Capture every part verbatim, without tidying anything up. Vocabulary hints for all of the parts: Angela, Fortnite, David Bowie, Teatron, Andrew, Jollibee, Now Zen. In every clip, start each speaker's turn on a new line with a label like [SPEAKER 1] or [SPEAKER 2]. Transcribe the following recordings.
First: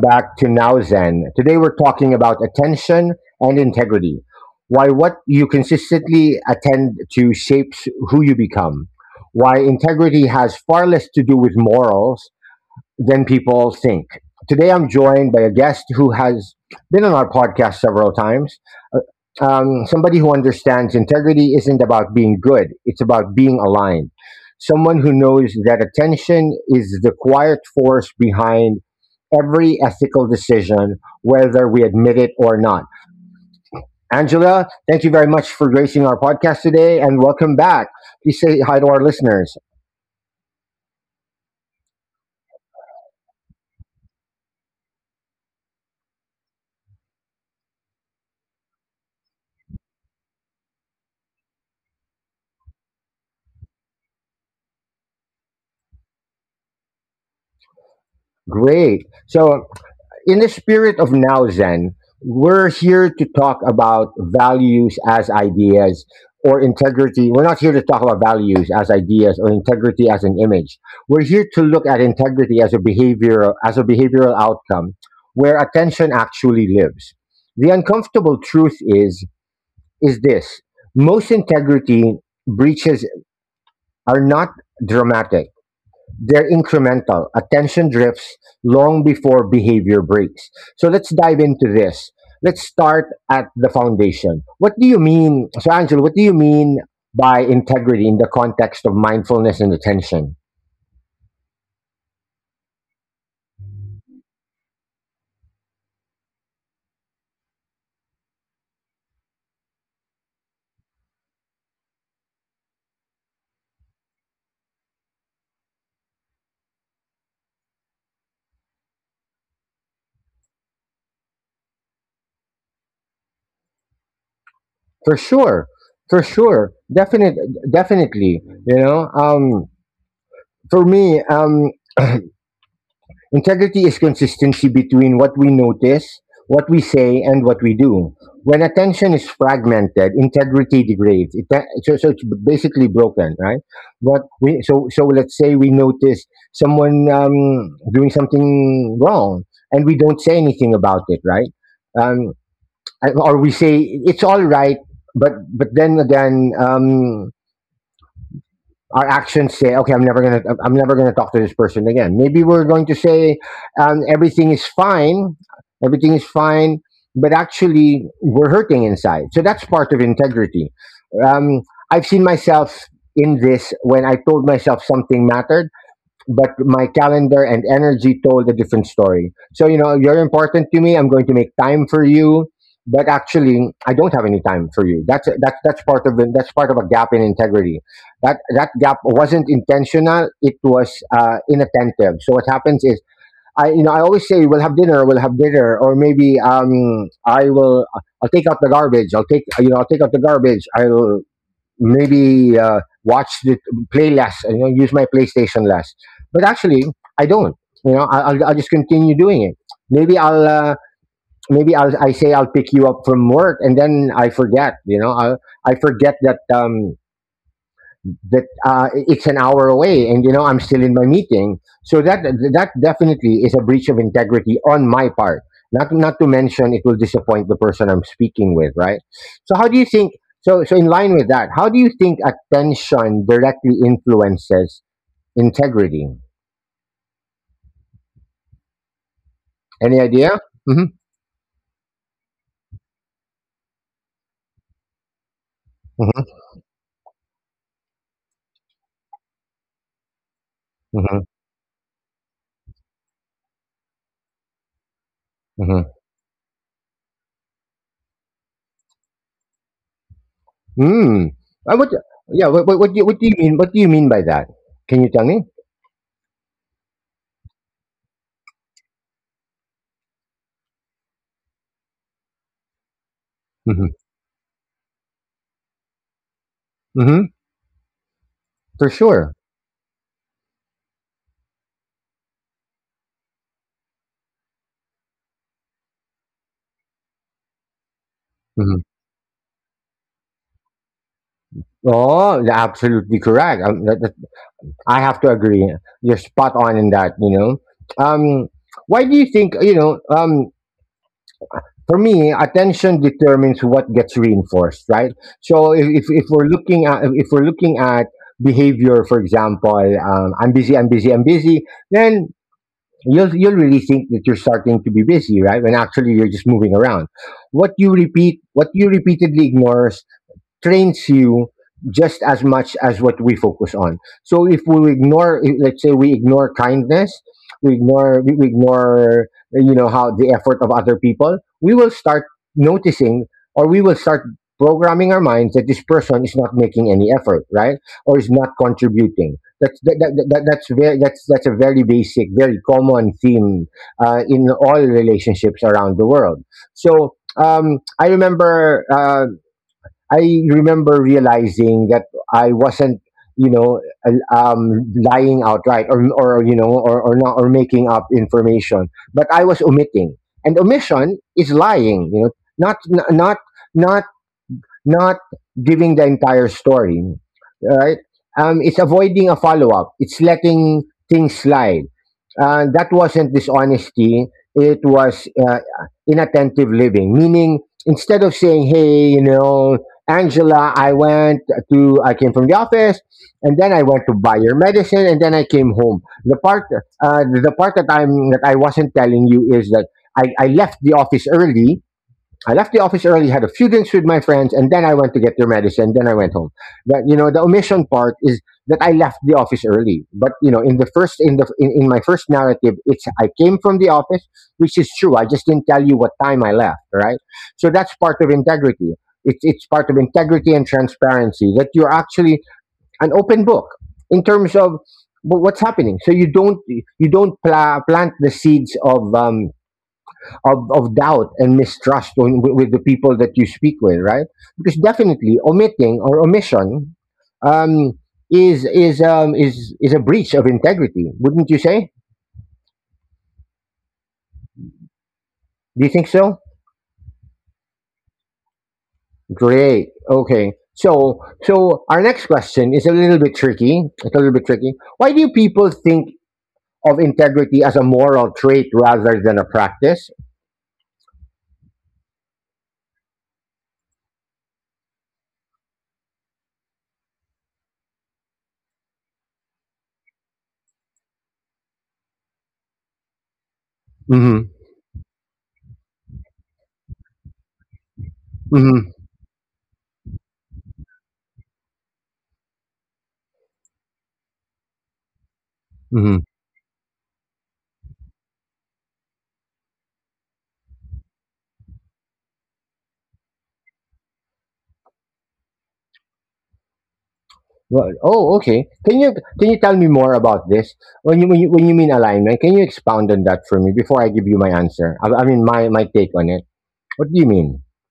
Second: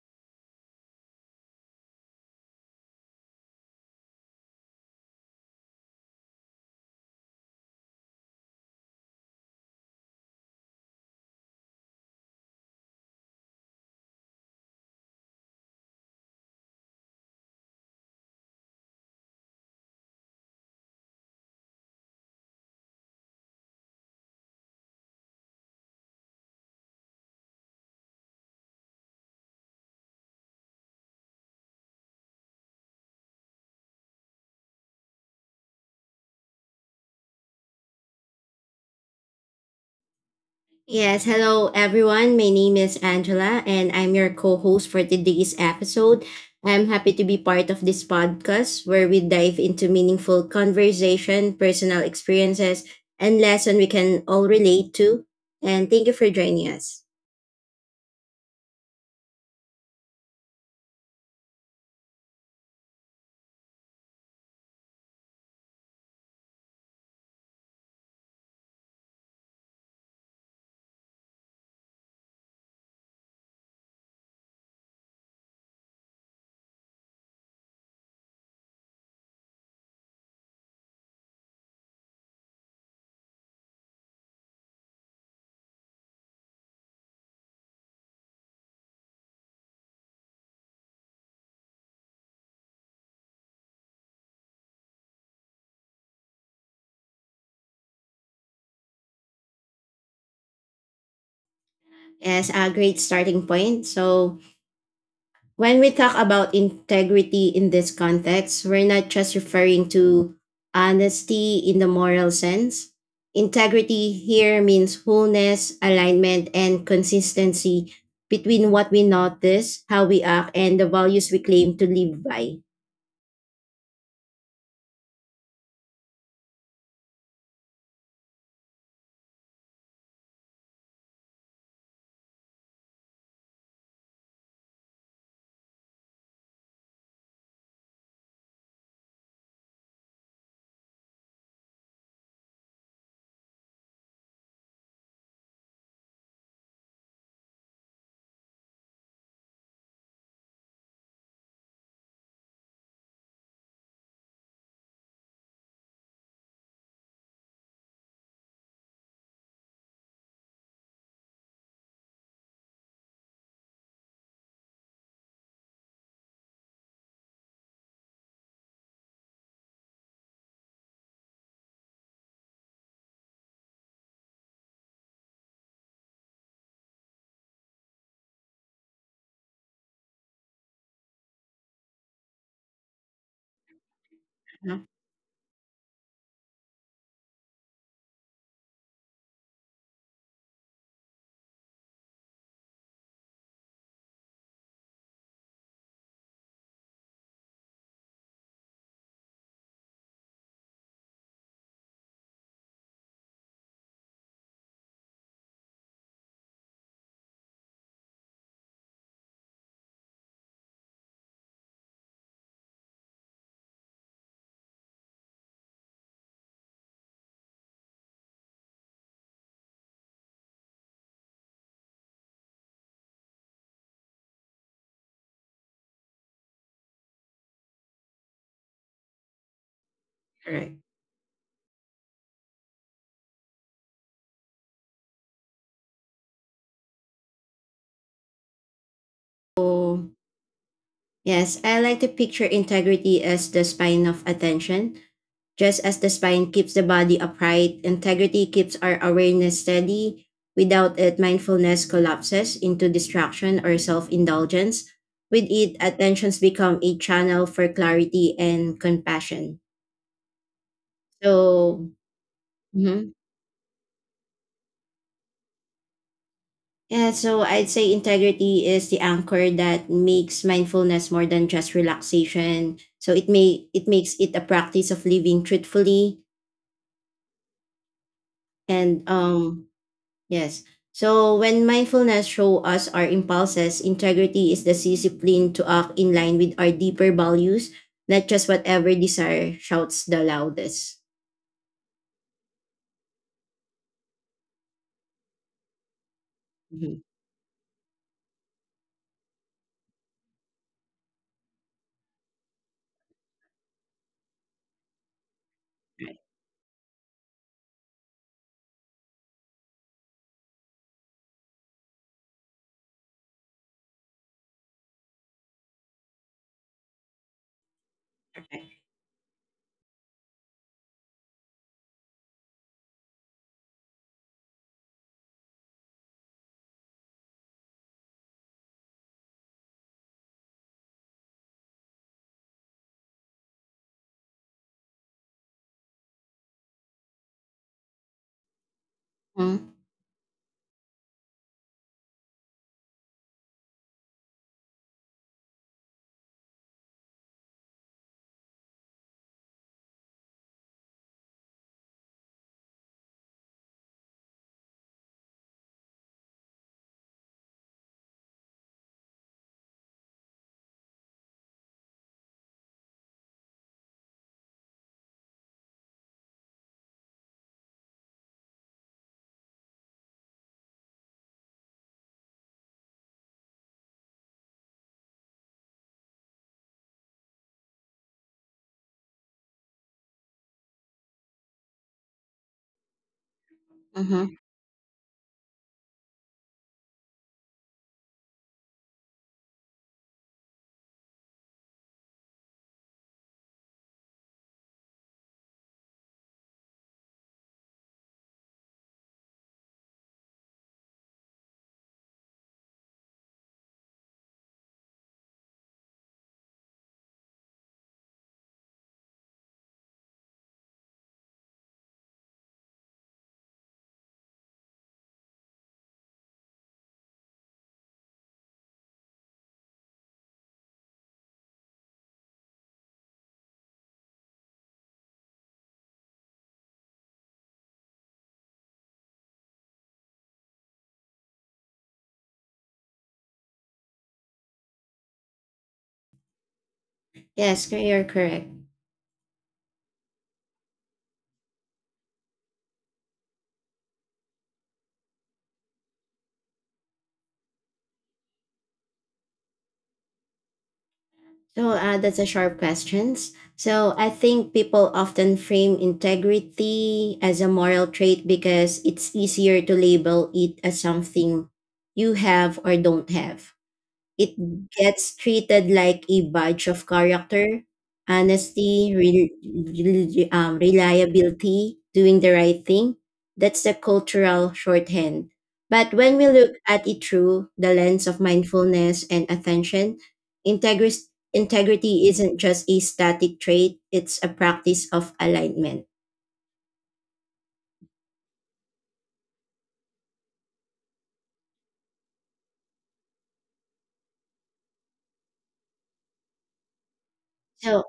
[SPEAKER 1] back to Now Zen. Today we're talking about attention and integrity. Why what you consistently attend to shapes who you become. Why integrity has far less to do with morals than people think. Today, I'm joined by a guest who has been on our podcast several times. Uh, Um, somebody who understands integrity isn't about being good, it's about being aligned. Someone who knows that attention is the quiet force behind every ethical decision, whether we admit it or not. Angela, thank you very much for gracing our podcast today and welcome back. Please say hi to our listeners.
[SPEAKER 2] Yes, hello everyone. My name is Angela and I'm your co host for today's episode. I'm happy to be part of this podcast where we dive into meaningful conversation, personal experiences, and lessons we can all relate to. And thank you for joining us
[SPEAKER 1] Great. So, In the spirit of Now Zen, we're here to talk about values as ideas or integrity. We're not here to talk about values as ideas or integrity as an image. We're here to look at integrity as a behavior as a behavioral outcome where attention actually lives. The uncomfortable truth is is this. Most integrity breaches are not dramatic, they're incremental. Attention drifts long before behavior breaks. So let's dive into this. Let's start at the foundation. What do you mean? So, Angela, what do you mean by integrity in the context of mindfulness and attention?
[SPEAKER 2] as a great starting point. So, when we talk about integrity in this context, we're not just referring to honesty in the moral sense. Integrity here means wholeness, alignment, and consistency between what we notice, how we act, and the values we claim to live by.
[SPEAKER 1] For sure. For sure. Definite, definitely. You know, um, for me, um, integrity is consistency between what we notice, what we say, and what we do. When attention is fragmented, integrity degrades. It, so, so it's basically broken, right? But we, so, so let's say we notice someone um, doing something wrong, and we don't say anything about it, right? Um, and- or we say it's all right, but but then again. Um, our actions say, okay, I'm never gonna, I'm never gonna talk to this person again. Maybe we're going to say, um, everything is fine, everything is fine, but actually we're hurting inside. So that's part of integrity. Um, I've seen myself in this when I told myself something mattered but my calendar and energy told a different story. So, you know, you're important to me. I'm going to make time for you. But actually, I don't have any time
[SPEAKER 2] No?
[SPEAKER 1] for you. That's that's that's part of the, that's part of a gap in integrity. That that gap wasn't intentional. It was uh, inattentive. So what happens is, I you know I always say we'll have dinner, we'll have dinner, or maybe um I will I'll take out the garbage. I'll take you know I'll take out the garbage. I'll maybe uh, watch the play less, you know, use my PlayStation less. But actually, I don't. You know, I- I'll, I'll just continue doing it. Maybe I'll uh, maybe I'll I say I'll pick you up from work and then I forget. You know, I I forget that. Um, that uh, it's an hour away and you know I'm still in my meeting, so that that definitely is a breach of integrity on my part, not not to mention it will disappoint the person I'm speaking with, right? so how do you think so
[SPEAKER 2] Correct.
[SPEAKER 1] so in line with that, how do you think attention directly influences integrity? Any
[SPEAKER 2] So,
[SPEAKER 1] idea? Mm-hmm,
[SPEAKER 2] yes, I like to picture integrity as the spine of attention. Just as the
[SPEAKER 1] mm-hmm,
[SPEAKER 2] spine keeps the body upright, integrity keeps our awareness steady. Without it,
[SPEAKER 1] mm-hmm,
[SPEAKER 2] mindfulness collapses into distraction or self indulgence. With it,
[SPEAKER 1] mm-hmm.
[SPEAKER 2] attentions become a channel for clarity and compassion.
[SPEAKER 1] Mm. Uh, what
[SPEAKER 2] So,
[SPEAKER 1] yeah what, what, what, do you,
[SPEAKER 2] mhm.
[SPEAKER 1] what do you mean, what do you mean by that? Can you tell me?
[SPEAKER 2] Yeah, so I'd say integrity is the anchor that makes mindfulness more than just relaxation. So it may
[SPEAKER 1] Mm-hmm.
[SPEAKER 2] it makes it a practice of living truthfully
[SPEAKER 1] Mm-hmm. For
[SPEAKER 2] and
[SPEAKER 1] sure.
[SPEAKER 2] um yes. So when mindfulness show us our impulses, integrity is the discipline to act in line with our deeper values, not just
[SPEAKER 1] Mm-hmm.
[SPEAKER 2] whatever desire shouts the loudest.
[SPEAKER 1] Oh, you're absolutely correct. Um, that- that- I have to agree. You're spot on in
[SPEAKER 2] Mhm.
[SPEAKER 1] that. You know, um, why do you think? You know, um, for me, attention determines what gets reinforced, right? So if, if, if
[SPEAKER 2] Right,
[SPEAKER 1] we're looking at, if we're looking at behavior, for example, um, I'm busy, I'm busy, I'm busy, then you'll you'll really think that you're starting to be busy, right? When actually you're just moving around. What you repeat, what you
[SPEAKER 2] right.
[SPEAKER 1] repeatedly ignore trains you just as much as what we focus on. So if we ignore, if- let's say we ignore kindness, we ignore, we we ignore, you know, how the effort of other people, we will start noticing, or we will start programming our minds that this person is not making any effort, right? Or is not contributing. That's,
[SPEAKER 2] Mm,
[SPEAKER 1] that, that, that, that's, very, that's, that's a very basic, very common theme uh, in all relationships around the world. So um, I remember uh, I remember realizing that I wasn't, you know, al- um, lying outright, or, or you know, or, or not, or making up information, but I was omitting. And omission is lying, you know, not, n- not, not not giving the entire story, right? Um, it's avoiding a follow up. It's letting things slide. Uh, that wasn't dishonesty. It was uh, inattentive living. Meaning, instead of saying, "Hey, you know, Angela, I went to, I came from the office, and then I went to buy
[SPEAKER 2] mhm.
[SPEAKER 1] your medicine, and then I came home." The part, uh, the part that I'm that I wasn't telling you is that, I, I left the office early, I left the office early, had a few drinks with my friends, and then I went to get their medicine. Then I went home. But you know, the omission part is that I left the office early. But you know, in the first in the in, in my first narrative, it's I came from the office, which is true. I just didn't tell you what time I left, right? So that's part of integrity. It's it's part of integrity and transparency that you're actually an open book in terms of wh- what's happening. So you don't you don't pla- plant the seeds of um, of, of doubt and mistrust on, with, with the people that you speak with, right? Because definitely omitting or omission, um, is is um, is is a breach of integrity, wouldn't you say? Do you think so?
[SPEAKER 2] Yes, cor- you're correct.
[SPEAKER 1] Great. Okay. So, so our next question is a little bit tricky. It's a little bit tricky. Why do people think of integrity as a moral trait rather than a practice?
[SPEAKER 2] So uh, that's a sharp questions. So I think people often frame integrity as a moral trait because it's easier to label it as something you have or don't have. It
[SPEAKER 1] Mm-hmm.
[SPEAKER 2] gets treated like a badge of character: honesty,
[SPEAKER 1] Mm-hmm.
[SPEAKER 2] re- re- um, reliability, doing the right thing. That's the cultural shorthand. But
[SPEAKER 1] Mm-hmm.
[SPEAKER 2] when we look at it through the lens of mindfulness and attention, integris- integrity isn't just a static trait, it's a practice of alignment.
[SPEAKER 1] Well, oh, okay. Can you can you tell me more about this? When you when you, when you mean alignment, can you expound on that for me before I give you my answer? I, I mean my my take on it. What do you mean?
[SPEAKER 2] So,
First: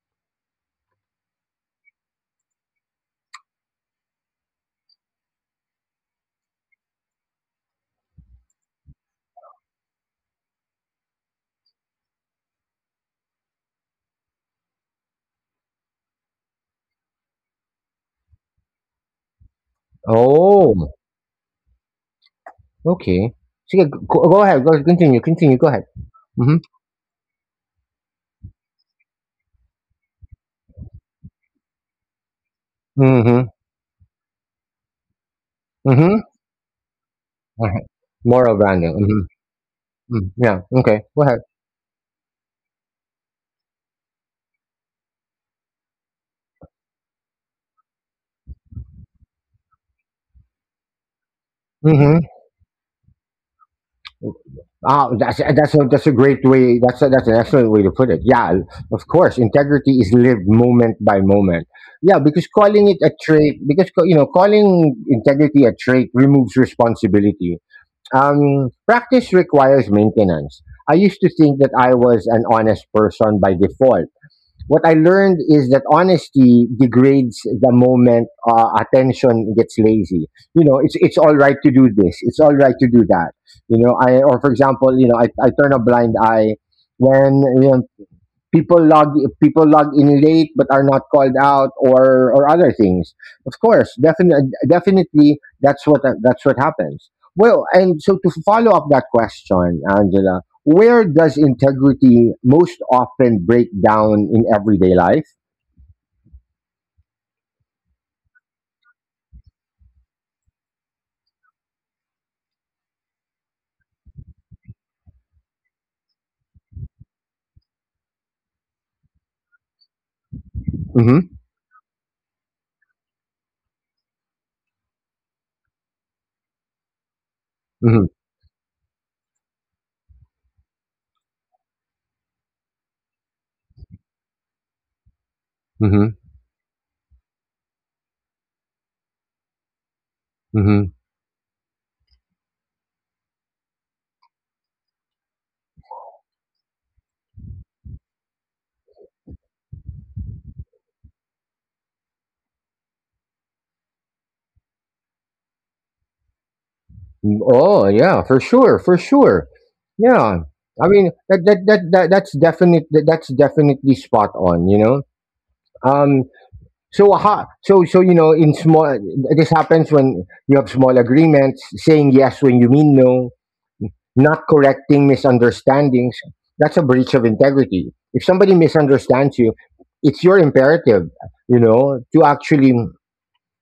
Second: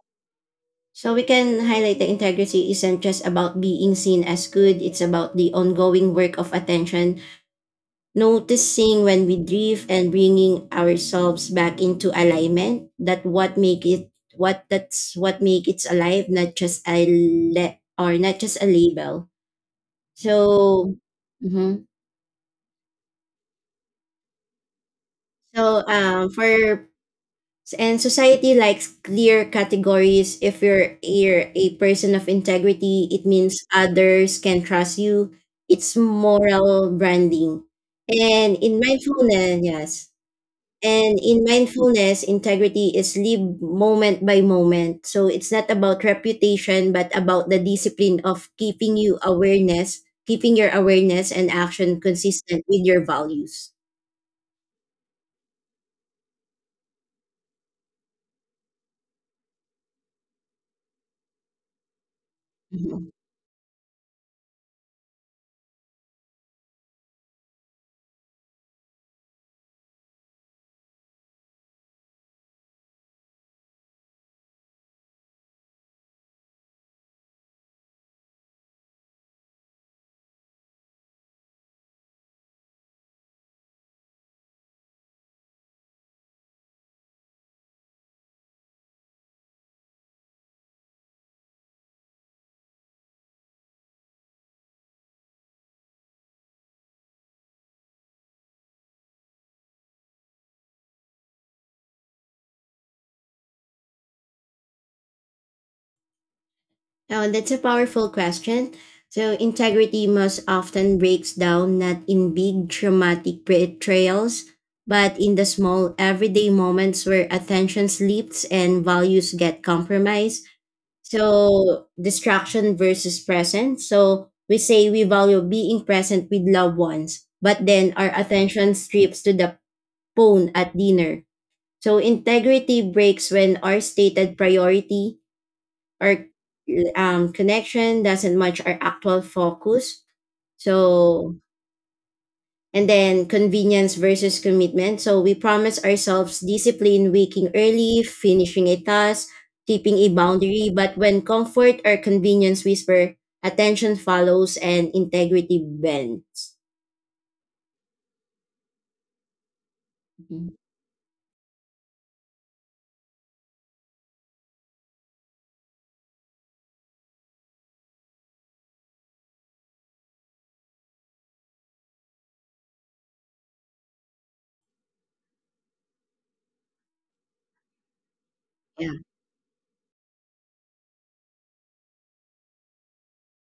[SPEAKER 2] so we can highlight the integrity isn't just about being seen as good, it's about the ongoing work of attention, noticing when we drift and bringing ourselves back into alignment. That what make it what that's what make it alive, not just a le- or not just a label.
[SPEAKER 1] Oh,
[SPEAKER 2] So, mhm.
[SPEAKER 1] okay. Sige, go, go ahead. Go, continue. Continue. Go
[SPEAKER 2] so
[SPEAKER 1] ahead.
[SPEAKER 2] um,
[SPEAKER 1] Mhm.
[SPEAKER 2] for and society likes clear categories. If you're you're a person of integrity, it
[SPEAKER 1] Mhm.
[SPEAKER 2] means others can trust you. It's
[SPEAKER 1] Mhm.
[SPEAKER 2] moral branding,
[SPEAKER 1] Alright.
[SPEAKER 2] and
[SPEAKER 1] Moral
[SPEAKER 2] in
[SPEAKER 1] branding. Mhm.
[SPEAKER 2] mindfulness, yes,
[SPEAKER 1] Mm, yeah. Okay.
[SPEAKER 2] and
[SPEAKER 1] Go ahead.
[SPEAKER 2] in mindfulness, integrity is lived moment by moment. So it's not about reputation, but about the discipline of keeping you awareness, keeping your awareness and action
[SPEAKER 1] Mm-hmm.
[SPEAKER 2] consistent with your values.
[SPEAKER 1] Oh, that's that's a, that's a great way. That's a, that's an excellent way to put it. Yeah, of course, integrity is lived moment by moment. Yeah, because calling it a trait, because ca- you know, calling integrity a trait removes responsibility. Um, practice requires maintenance. I used to think that I was an honest person by default. What I learned is that honesty degrades the moment uh, attention gets lazy. You know, it's it's all right to do this. It's all right to do that. You know, I, or for example, you know, I, I turn a blind eye when, you know, people log people log in late but are not called out, or or other things. Of course, definitely, definitely, that's what that's what happens. Well, and so to follow up that question, Angela, where does integrity most often break down in everyday life?
[SPEAKER 2] Oh, that's a powerful question. So, integrity most often breaks down not in big dramatic betrayals, but in the small everyday moments where attention slips and values get compromised.
[SPEAKER 1] Mm-hmm,
[SPEAKER 2] So, distraction versus presence. So, we say we value being present with loved ones, but then
[SPEAKER 1] mm-hmm,
[SPEAKER 2] our attention strips to the phone at dinner. So, integrity breaks when our stated priority
[SPEAKER 1] mm-hmm.
[SPEAKER 2] our um, connection doesn't match our actual focus.
[SPEAKER 1] Mm-hmm.
[SPEAKER 2] So, and then convenience versus commitment. So, we promise ourselves discipline: waking early, finishing a task, keeping a boundary. But when comfort or convenience whisper, attention follows and integrity bends.
[SPEAKER 1] Oh yeah, for sure, for sure, yeah.
[SPEAKER 2] Mhm.
[SPEAKER 1] I mean that, that, that, that that's definite that, That's definitely spot on, you know. So ha, so so you know, in small, this happens when you have small agreements, saying yes when you mean no, not correcting misunderstandings. That's a breach of integrity. If somebody
[SPEAKER 2] Yeah.
[SPEAKER 1] misunderstands you, it's your imperative, you know, to actually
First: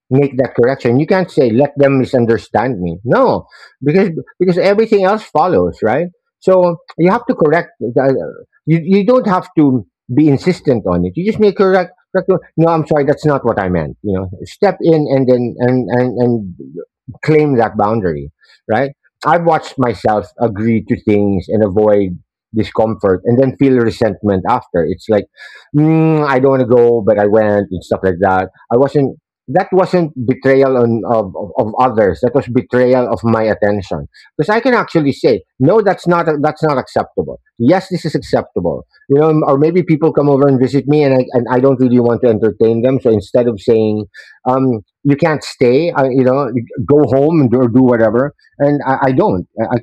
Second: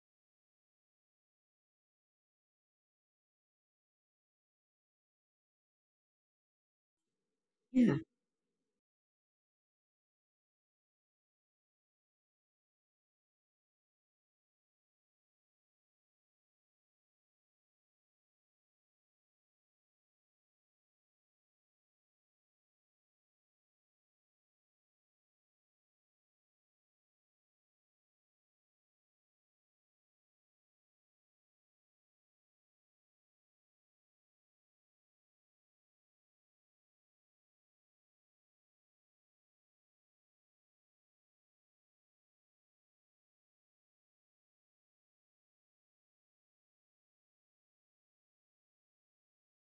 [SPEAKER 1] make that correction. You can't say let them misunderstand me. No, because because everything else follows, right? So you have to correct.
[SPEAKER 2] Yeah.
[SPEAKER 1] the- You you don't have to be insistent on it. You just make correct. Correct No, I'm sorry, that's not what I meant. You know, step in and then and and and claim that boundary, right? I've watched myself agree to things and avoid discomfort and then feel resentment after. It's like, mm, I don't want to go, but I went and stuff like that. I wasn't that wasn't betrayal on, of, of, of others, that was betrayal of my attention, because I can actually say no, that's not that's not acceptable, yes this is acceptable. You know, or maybe people come over and visit me and, I, and I don't really want to entertain them, so instead of saying, um, you can't stay, I, you know go home and do, or do whatever, and I, I don't I,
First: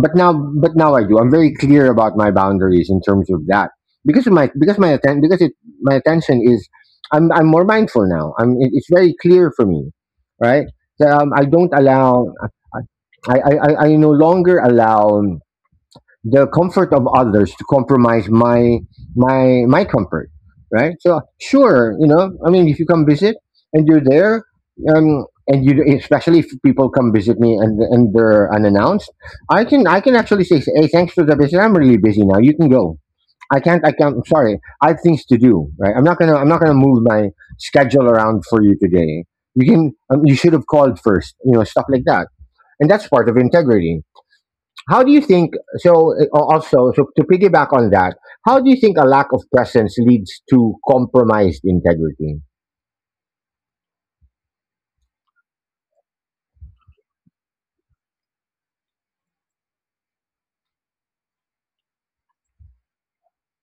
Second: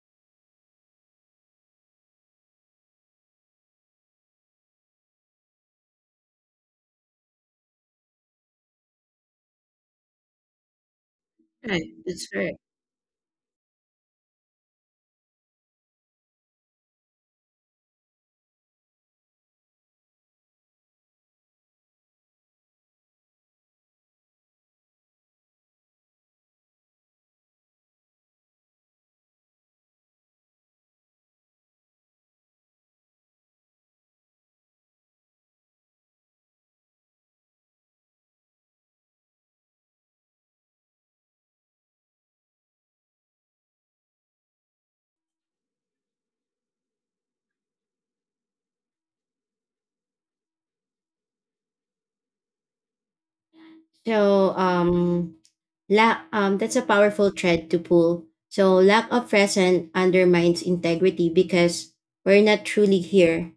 [SPEAKER 1] but now, but now I do. I'm very clear about my boundaries in terms of that, because of my because my atten- because it my attention is, I'm I'm more mindful now. I'm it, it's very clear for me, right? So, um, I don't
[SPEAKER 2] Right.
[SPEAKER 1] allow
[SPEAKER 2] That's right.
[SPEAKER 1] I, I I I no longer allow the comfort of others to compromise my my my comfort, right? So, sure, you know I mean, if you come visit and you're there, um and you, especially if people come visit me, and and they're unannounced, i can i can actually say, "Hey, thanks for the visit. I'm really busy now. You can go. I can't i can't I'm sorry, I have things to do, right? I'm not gonna i'm not gonna move my schedule around for you today. You can um, you should have called first. You know stuff like that." And that's part of integrity. How do you think? So uh, also, so to piggyback on that, how do you think a lack of presence leads to compromised integrity?
[SPEAKER 2] So um lack um that's a powerful thread to pull. So lack of presence undermines integrity because we're not truly here,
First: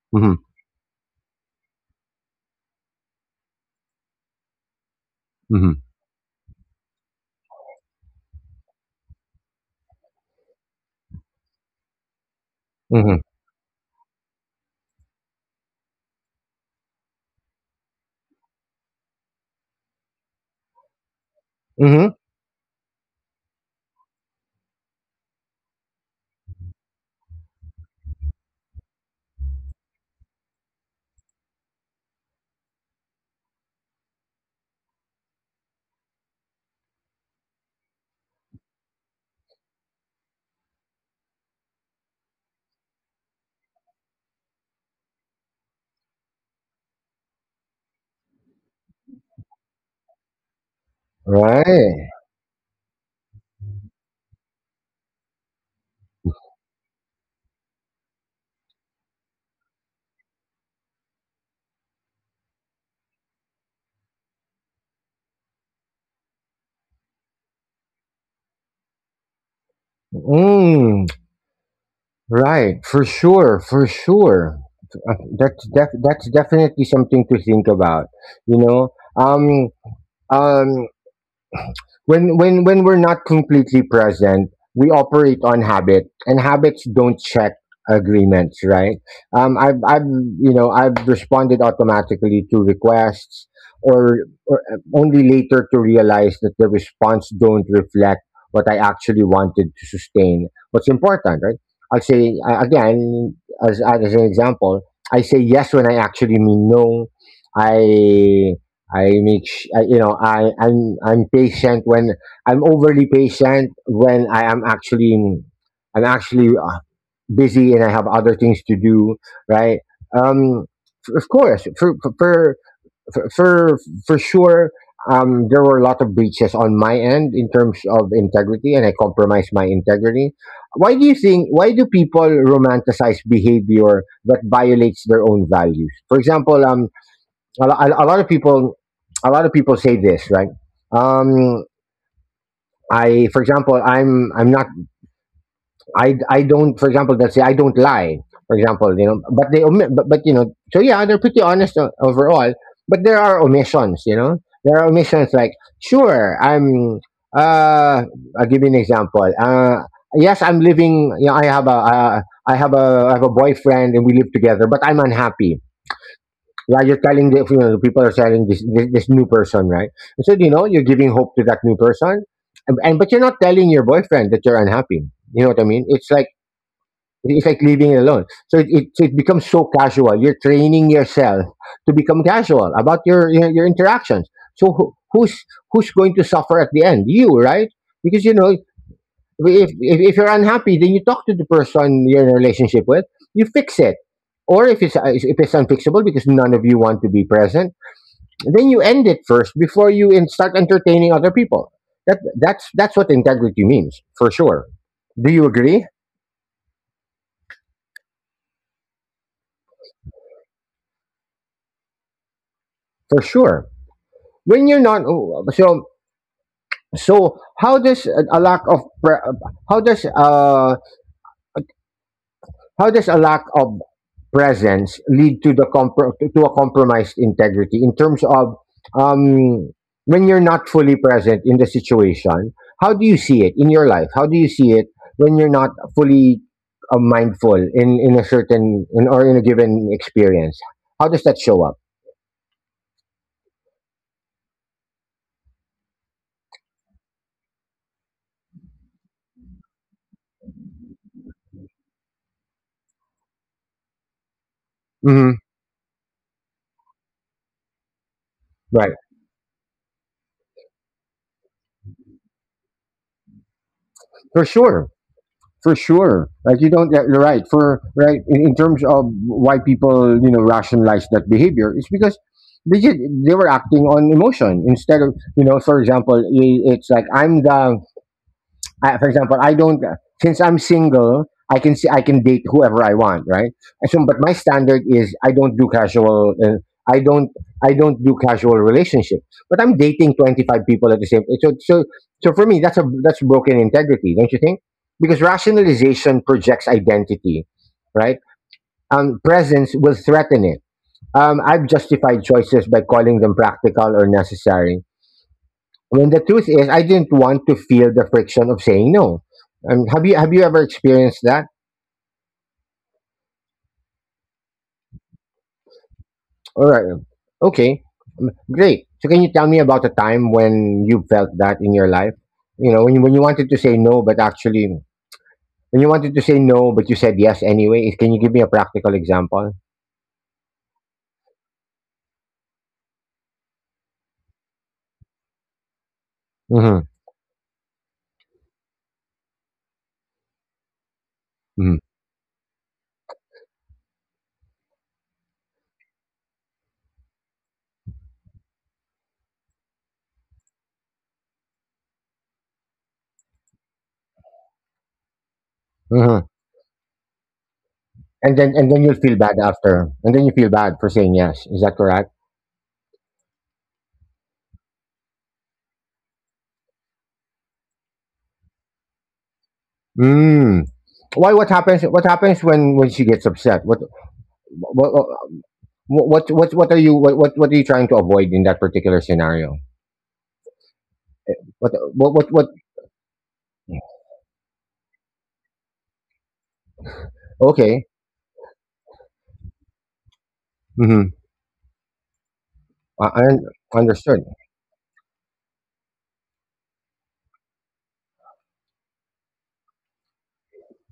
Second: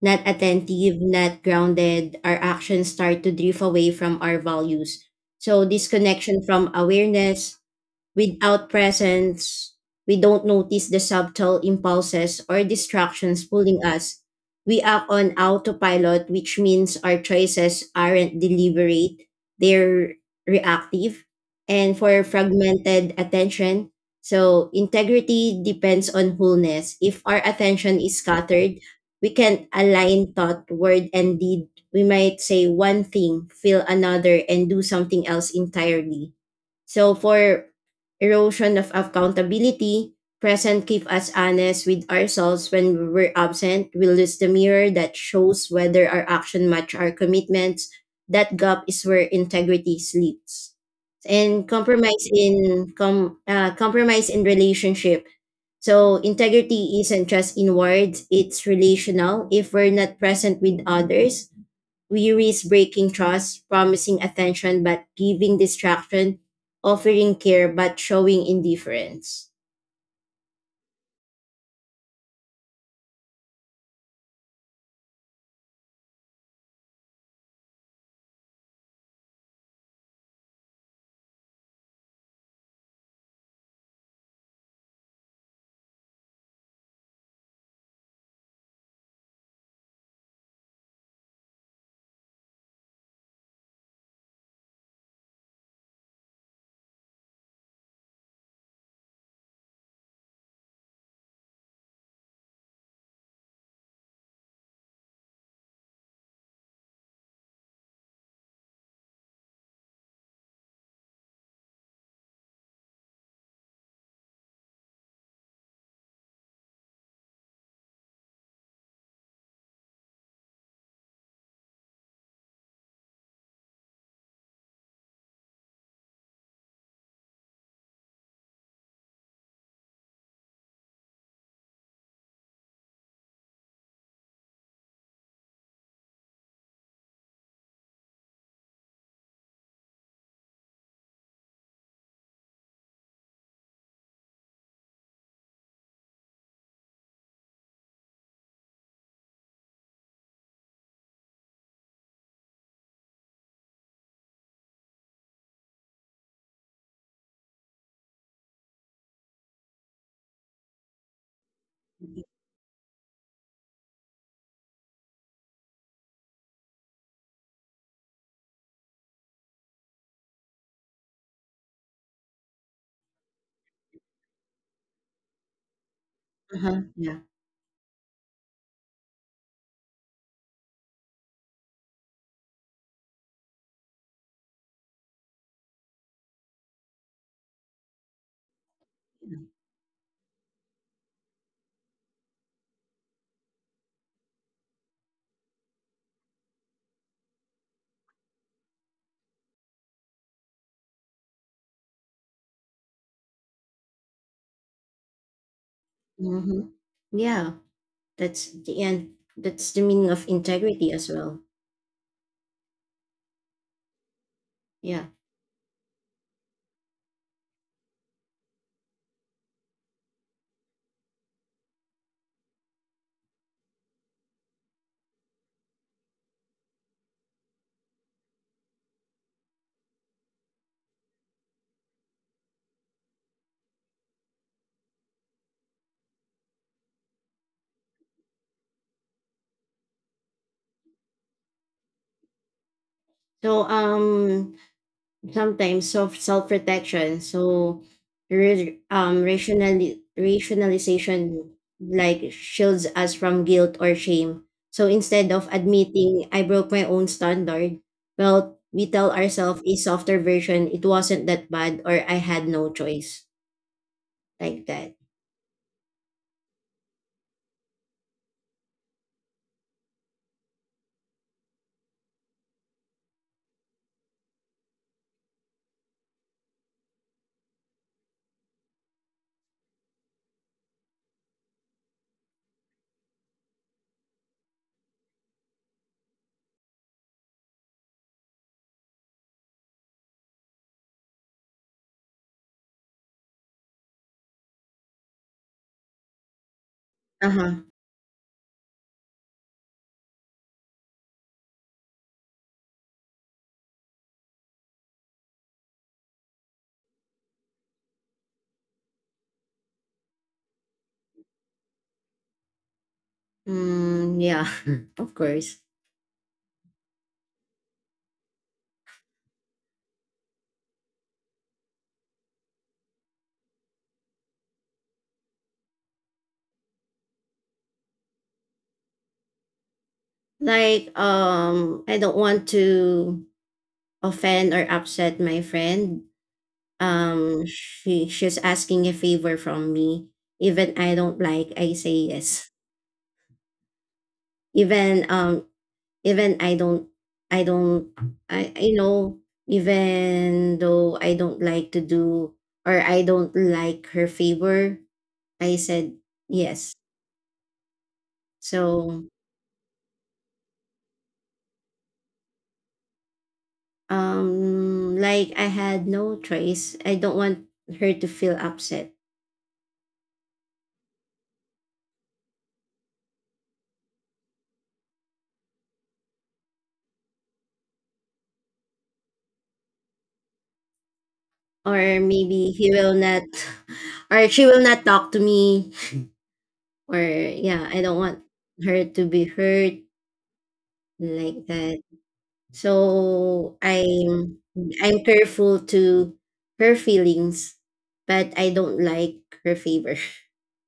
[SPEAKER 2] not
[SPEAKER 1] Hmm.
[SPEAKER 2] attentive, not grounded. Our actions start to drift away from our values. So
[SPEAKER 1] Hmm.
[SPEAKER 2] disconnection from awareness. Without presence, we don't notice the subtle impulses or
[SPEAKER 1] Hmm.
[SPEAKER 2] distractions pulling us. We act on autopilot, which means our choices aren't deliberate, they're reactive and
[SPEAKER 1] Hmm.
[SPEAKER 2] for fragmented attention. So, integrity depends on wholeness. If our attention is scattered, we can align thought, word, and deed. We might say one thing, feel another, and do something else entirely. So for erosion of accountability, present keep us honest with ourselves. When we're absent, we lose the mirror that shows whether our action match our commitments. That gap is where integrity sleeps. And
[SPEAKER 1] Right.
[SPEAKER 2] compromise in com, uh, compromise in relationship. So integrity isn't just in words, it's relational. If we're not present with others, we risk breaking trust, promising attention but giving distraction, offering care but showing indifference.
[SPEAKER 1] Mm, right. For sure. For sure. Uh, That's def- that's definitely something to think about. You know. Um. Um. when when when we're not completely present, we operate on habit, and habits don't check agreements, right? um I've I've you know I've responded automatically to requests, or, or uh, only later to realize that the response don't reflect what I actually wanted to sustain, what's important, right? I'll say, uh, again, as, as an example, I say yes when I actually mean no. i I make, sh- I, you know, I, I'm, I'm patient when I'm overly patient when I am actually, I'm actually uh, busy and I have other things to do, right? Um, f- of course, for, for, for, for, for sure, um, there were a lot of breaches on my end in terms of integrity, and I compromised my integrity. Why do you think? Why do people romanticize behavior that violates their own values? For example, um, a, lo- a lot of people a lot of people say this, right? um i for example i'm i'm not i i don't, for example, let's say I don't lie, for example, you know, but they omit, but, but you know, so yeah, they're pretty honest, o- overall. But there are omissions, you know there are omissions like, sure, i'm uh I'll give you an example. Uh yes, I'm living, you know I have a uh, I have a I have a boyfriend, and we live together, but I'm unhappy. Yeah, you're telling the, you know, the people are telling this, this this new person, right? And so, you know you're giving hope to that new person, and, and but you're not telling your boyfriend that you're unhappy. You know what I mean? It's like
[SPEAKER 2] Uh-huh. Yeah.
[SPEAKER 1] it's like leaving it alone. So it, it, it becomes so casual. You're training yourself to become casual about your your, your interactions. So who, who's who's going to suffer at the end? You, right? Because, you know if,
[SPEAKER 2] Yeah.
[SPEAKER 1] if if you're unhappy, then you talk to the person you're in a relationship with. You fix it, or if it's if it's unfixable because none of you want to be present, then you end it first before you in start entertaining other people. That that's that's what integrity means, for sure. Do you agree?
[SPEAKER 2] Hmm. Yeah, that's the end. That's the meaning of integrity as well.
[SPEAKER 1] For sure. When you're not
[SPEAKER 2] Yeah.
[SPEAKER 1] oh, so so, how does a a lack of pre- how does uh how does a lack of presence lead to the compro- to to a compromised integrity in terms of, um, when you're not fully present in the situation? How do you see it in your life? How do you see it when you're not fully uh, mindful in, in a certain in, or in a given experience? How does that show up?
[SPEAKER 2] So um, sometimes self self protection. So re- um rationali- rationalization like shields us from guilt or shame. So
[SPEAKER 1] Hmm.
[SPEAKER 2] instead of admitting I broke my own standard, well
[SPEAKER 1] Right,
[SPEAKER 2] we tell ourselves a softer version. It wasn't that bad, or I had no choice,
[SPEAKER 1] for
[SPEAKER 2] like
[SPEAKER 1] sure.
[SPEAKER 2] that.
[SPEAKER 1] For sure, like you don't, yeah, you're right, for right in, in terms of why people, you know rationalize that behavior. It's because they did, they were acting on emotion instead of, you know for example, i- it's like i'm the I, for example, I don't since I'm single, I can see I can date whoever I want, right? And so, but my standard is, I don't do casual. Uh, I don't I don't do casual relationships. But I'm dating twenty-five people at the same. So so so for me, that's a that's broken integrity, don't you think? Because rationalization projects identity,
[SPEAKER 2] Uh huh.
[SPEAKER 1] right? Um, presence will threaten it. Um, I've justified choices by calling them practical or necessary when the truth is, I didn't want to feel the friction of saying no. Um, have you have you ever experienced that?
[SPEAKER 2] Mm, yeah, of course.
[SPEAKER 1] All right, okay, mm, great. So can you tell me about a time when you felt that in your life? You know, when you, when you wanted to say no, but actually, when you wanted to say no, but you said yes anyway. Is- Can you give me a practical example?
[SPEAKER 2] Like um, I don't want to offend or upset my friend.
[SPEAKER 1] Mm-hmm.
[SPEAKER 2] Um, she she's asking a favor from me. Even I don't
[SPEAKER 1] Hmm.
[SPEAKER 2] like, I say yes. Even um, even I don't, I don't, I I know. Even though I don't like to do or I don't like her favor, I
[SPEAKER 1] Hmm.
[SPEAKER 2] said yes.
[SPEAKER 1] And then and then you'll feel bad
[SPEAKER 2] So
[SPEAKER 1] after, and then you feel bad for saying yes. Is that correct?
[SPEAKER 2] um, like I had no choice. I don't want her to feel upset,
[SPEAKER 1] Mm. Why? What happens? What happens when when she gets upset? What? What? Wh- What what what are you what what, what are you trying to avoid in that particular scenario? What
[SPEAKER 2] or
[SPEAKER 1] what what, what
[SPEAKER 2] maybe he will not, or she will not talk to me, or
[SPEAKER 1] Okay.
[SPEAKER 2] yeah, I don't want her to be hurt
[SPEAKER 1] Mm-hmm.
[SPEAKER 2] like that.
[SPEAKER 1] I, I un-
[SPEAKER 2] So
[SPEAKER 1] understood.
[SPEAKER 2] I'm I'm careful to her feelings, but I don't like her favor.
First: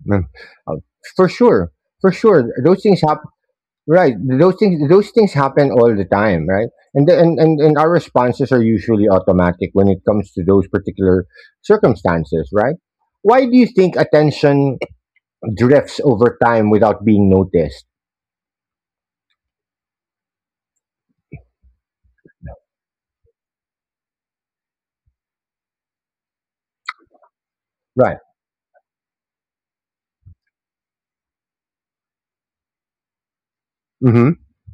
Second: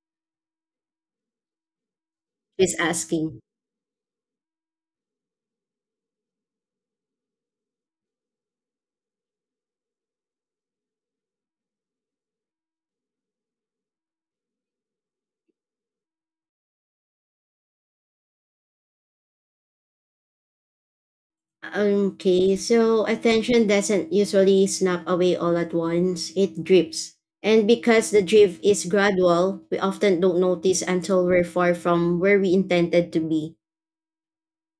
[SPEAKER 1] Mm. Uh, For sure. For sure.
[SPEAKER 2] She's
[SPEAKER 1] Those things happen,
[SPEAKER 2] asking.
[SPEAKER 1] right. Those things those things happen all the time, right? And, the, and and and our responses are usually automatic when it comes to those particular circumstances, right? Why do you think attention drifts over time without being noticed?
[SPEAKER 2] Okay, so attention doesn't usually snap away all at once. It drips. And because
[SPEAKER 1] Right.
[SPEAKER 2] the drift is gradual, we often don't notice until we're far from where we intended to be.
[SPEAKER 1] Mm-hmm.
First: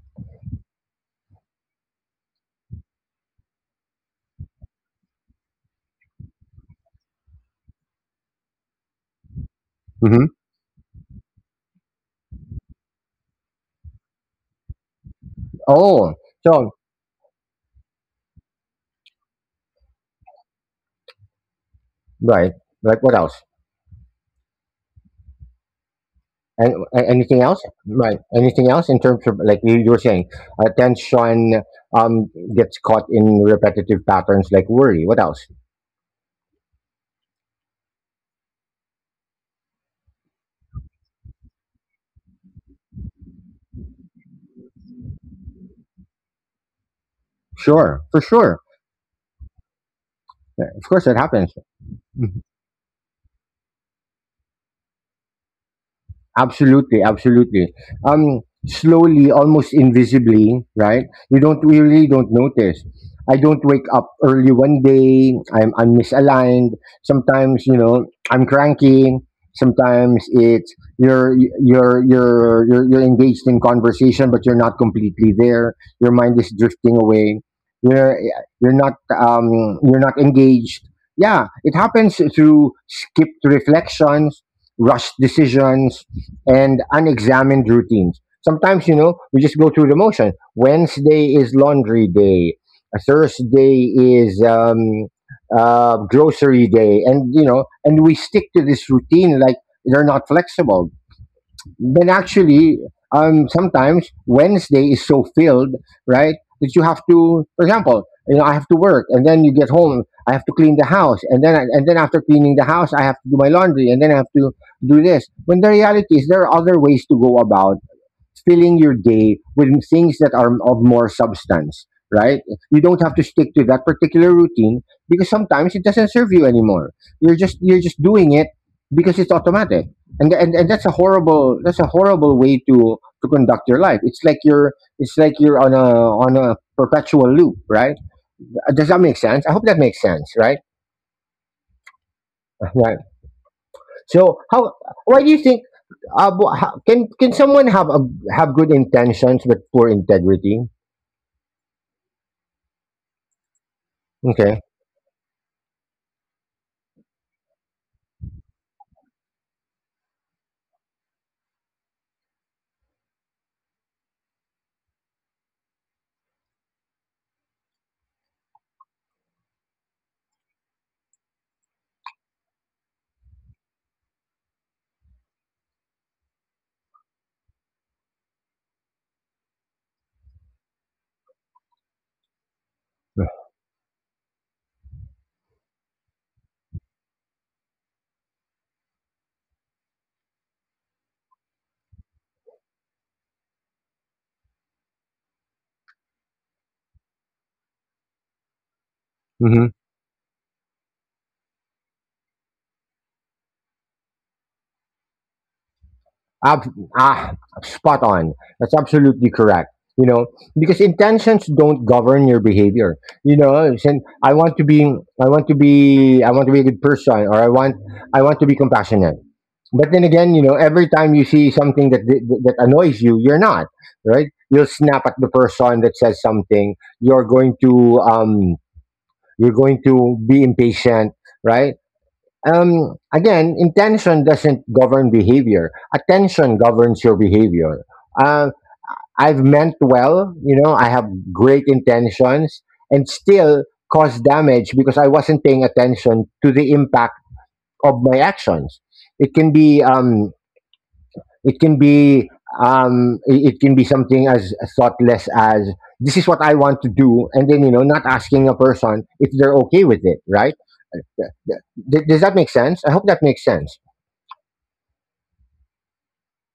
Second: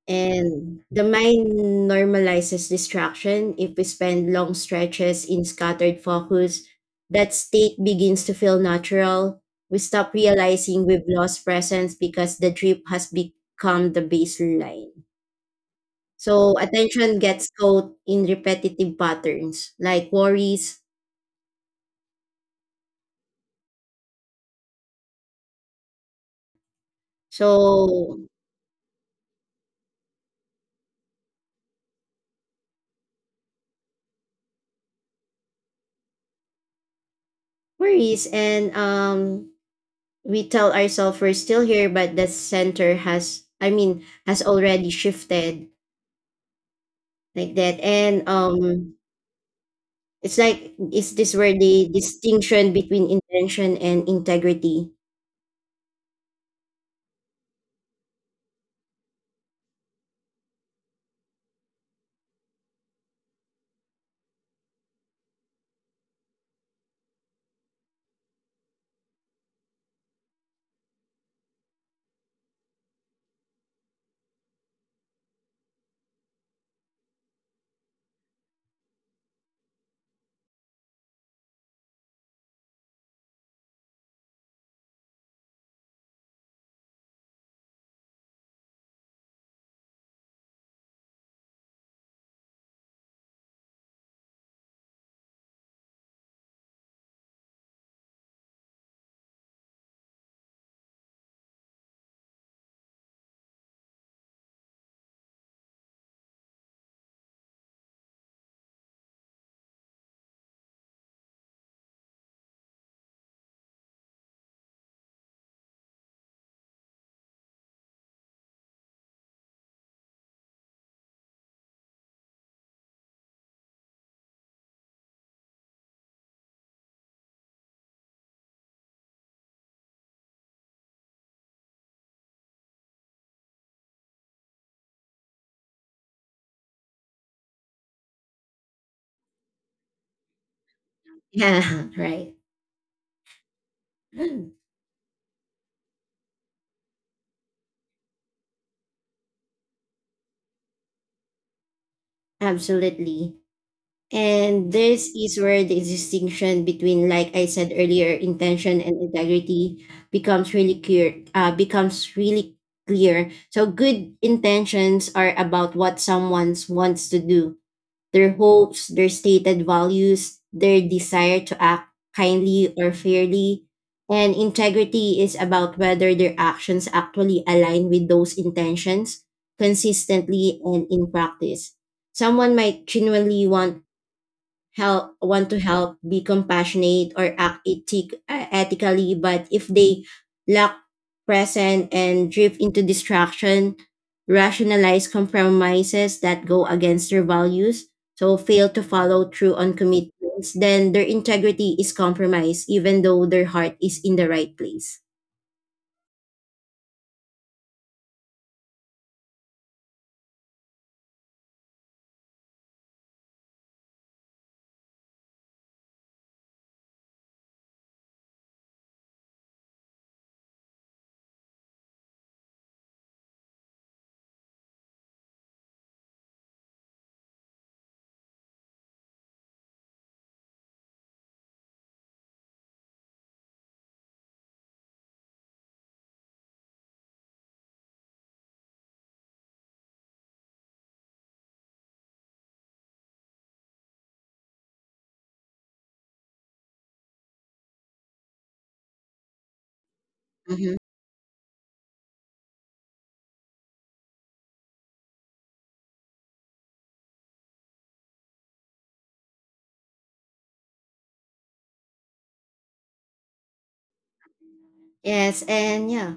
[SPEAKER 2] And the mind normalizes distraction if we spend long stretches in scattered focus. That state begins to feel natural. We stop
[SPEAKER 1] Mm-hmm.
[SPEAKER 2] realizing we've lost presence because the trip has become the baseline.
[SPEAKER 1] Oh,
[SPEAKER 2] So
[SPEAKER 1] so,
[SPEAKER 2] attention gets caught in repetitive patterns like worries.
[SPEAKER 1] right. Like, what else? And a- anything else?
[SPEAKER 2] So
[SPEAKER 1] Right. Anything else in terms of, like, you, you were saying, attention um gets caught in repetitive patterns like worry. What else?
[SPEAKER 2] worries and um We tell ourselves we're still here but the center has, I mean, has already shifted, like that, and
[SPEAKER 1] Sure, for
[SPEAKER 2] um
[SPEAKER 1] sure.
[SPEAKER 2] it's like
[SPEAKER 1] Yeah,
[SPEAKER 2] is
[SPEAKER 1] of
[SPEAKER 2] this
[SPEAKER 1] course,
[SPEAKER 2] where
[SPEAKER 1] that
[SPEAKER 2] the
[SPEAKER 1] happens.
[SPEAKER 2] distinction between intention and integrity.
[SPEAKER 1] Absolutely, absolutely. Um, Slowly, almost invisibly, right? You don't We really don't notice. I don't wake up early one day. I'm I'm misaligned. Sometimes, you know I'm cranky. Sometimes it's you're you're you're you're you're engaged in conversation, but you're not completely there. Your mind is drifting away. You're you're not um you're not engaged. Yeah, it happens through skipped reflections, rushed decisions, and unexamined routines. Sometimes, you know, we just go through the motion. Wednesday is laundry day. A Thursday is, um, uh, grocery day, and, you know, and we stick to this routine like they're not flexible. Then actually, um, sometimes Wednesday is so filled, right? That you have to, for example, you know, I have to work, and then you get home, I have to clean the house, and then I, and then after cleaning the house, I have to do my laundry, and then I have to do this. When the reality is, there are other ways to go about filling your day with things that are of more substance, right? You don't have to stick to that particular routine because sometimes it doesn't serve you anymore. You're just you're just doing it because it's automatic. And, and, and that's a horrible that's a horrible way to to conduct your life. It's like you're it's like you're on a on a perpetual loop, right? Uh, Does that make sense? I hope that makes sense, right?
[SPEAKER 2] Yeah, right.
[SPEAKER 1] Right. So, how why do you think uh, wh- how- can can someone have a, have good intentions but poor integrity?
[SPEAKER 2] Absolutely, and
[SPEAKER 1] Okay.
[SPEAKER 2] this is where the distinction between, like I said earlier, intention and integrity becomes really clear, uh, becomes really clear so good intentions are about what someone wants to do: their hopes, their stated values, their desire to act kindly or fairly. And integrity is about whether their actions actually align with those intentions consistently and in practice. Someone might genuinely want help want to help, be compassionate or act ethic, uh, ethically, but if they lack present and drift into distraction, rationalize compromises that go against their values, so fail
[SPEAKER 1] Mm-hmm.
[SPEAKER 2] to follow through on commitments, then their integrity is compromised even though their heart is in the right place.
[SPEAKER 1] Ab- ah, Spot on. That's absolutely correct. You know, because intentions don't govern your behavior. You know, and I want to be, I want to be, I want to be a good person, or I want, I want to be compassionate. But then again, you know, every time you see something that that annoys you, you're not right. You'll snap at the person that says something. You're going to, um, you're going to be impatient, right? Um, again, intention doesn't govern behavior. Attention governs your behavior. Uh, I've meant well, you know, I have great intentions and still cause damage because I wasn't paying attention to the impact of my actions. It can be, um,
[SPEAKER 2] Mhm.
[SPEAKER 1] it can be, um, it it can be something as thoughtless as this is what I want to do, and then, you know, not asking a person if they're okay with it, right? Uh, Th- th- Does that make sense? I hope that makes sense.
[SPEAKER 2] Yes, and yeah.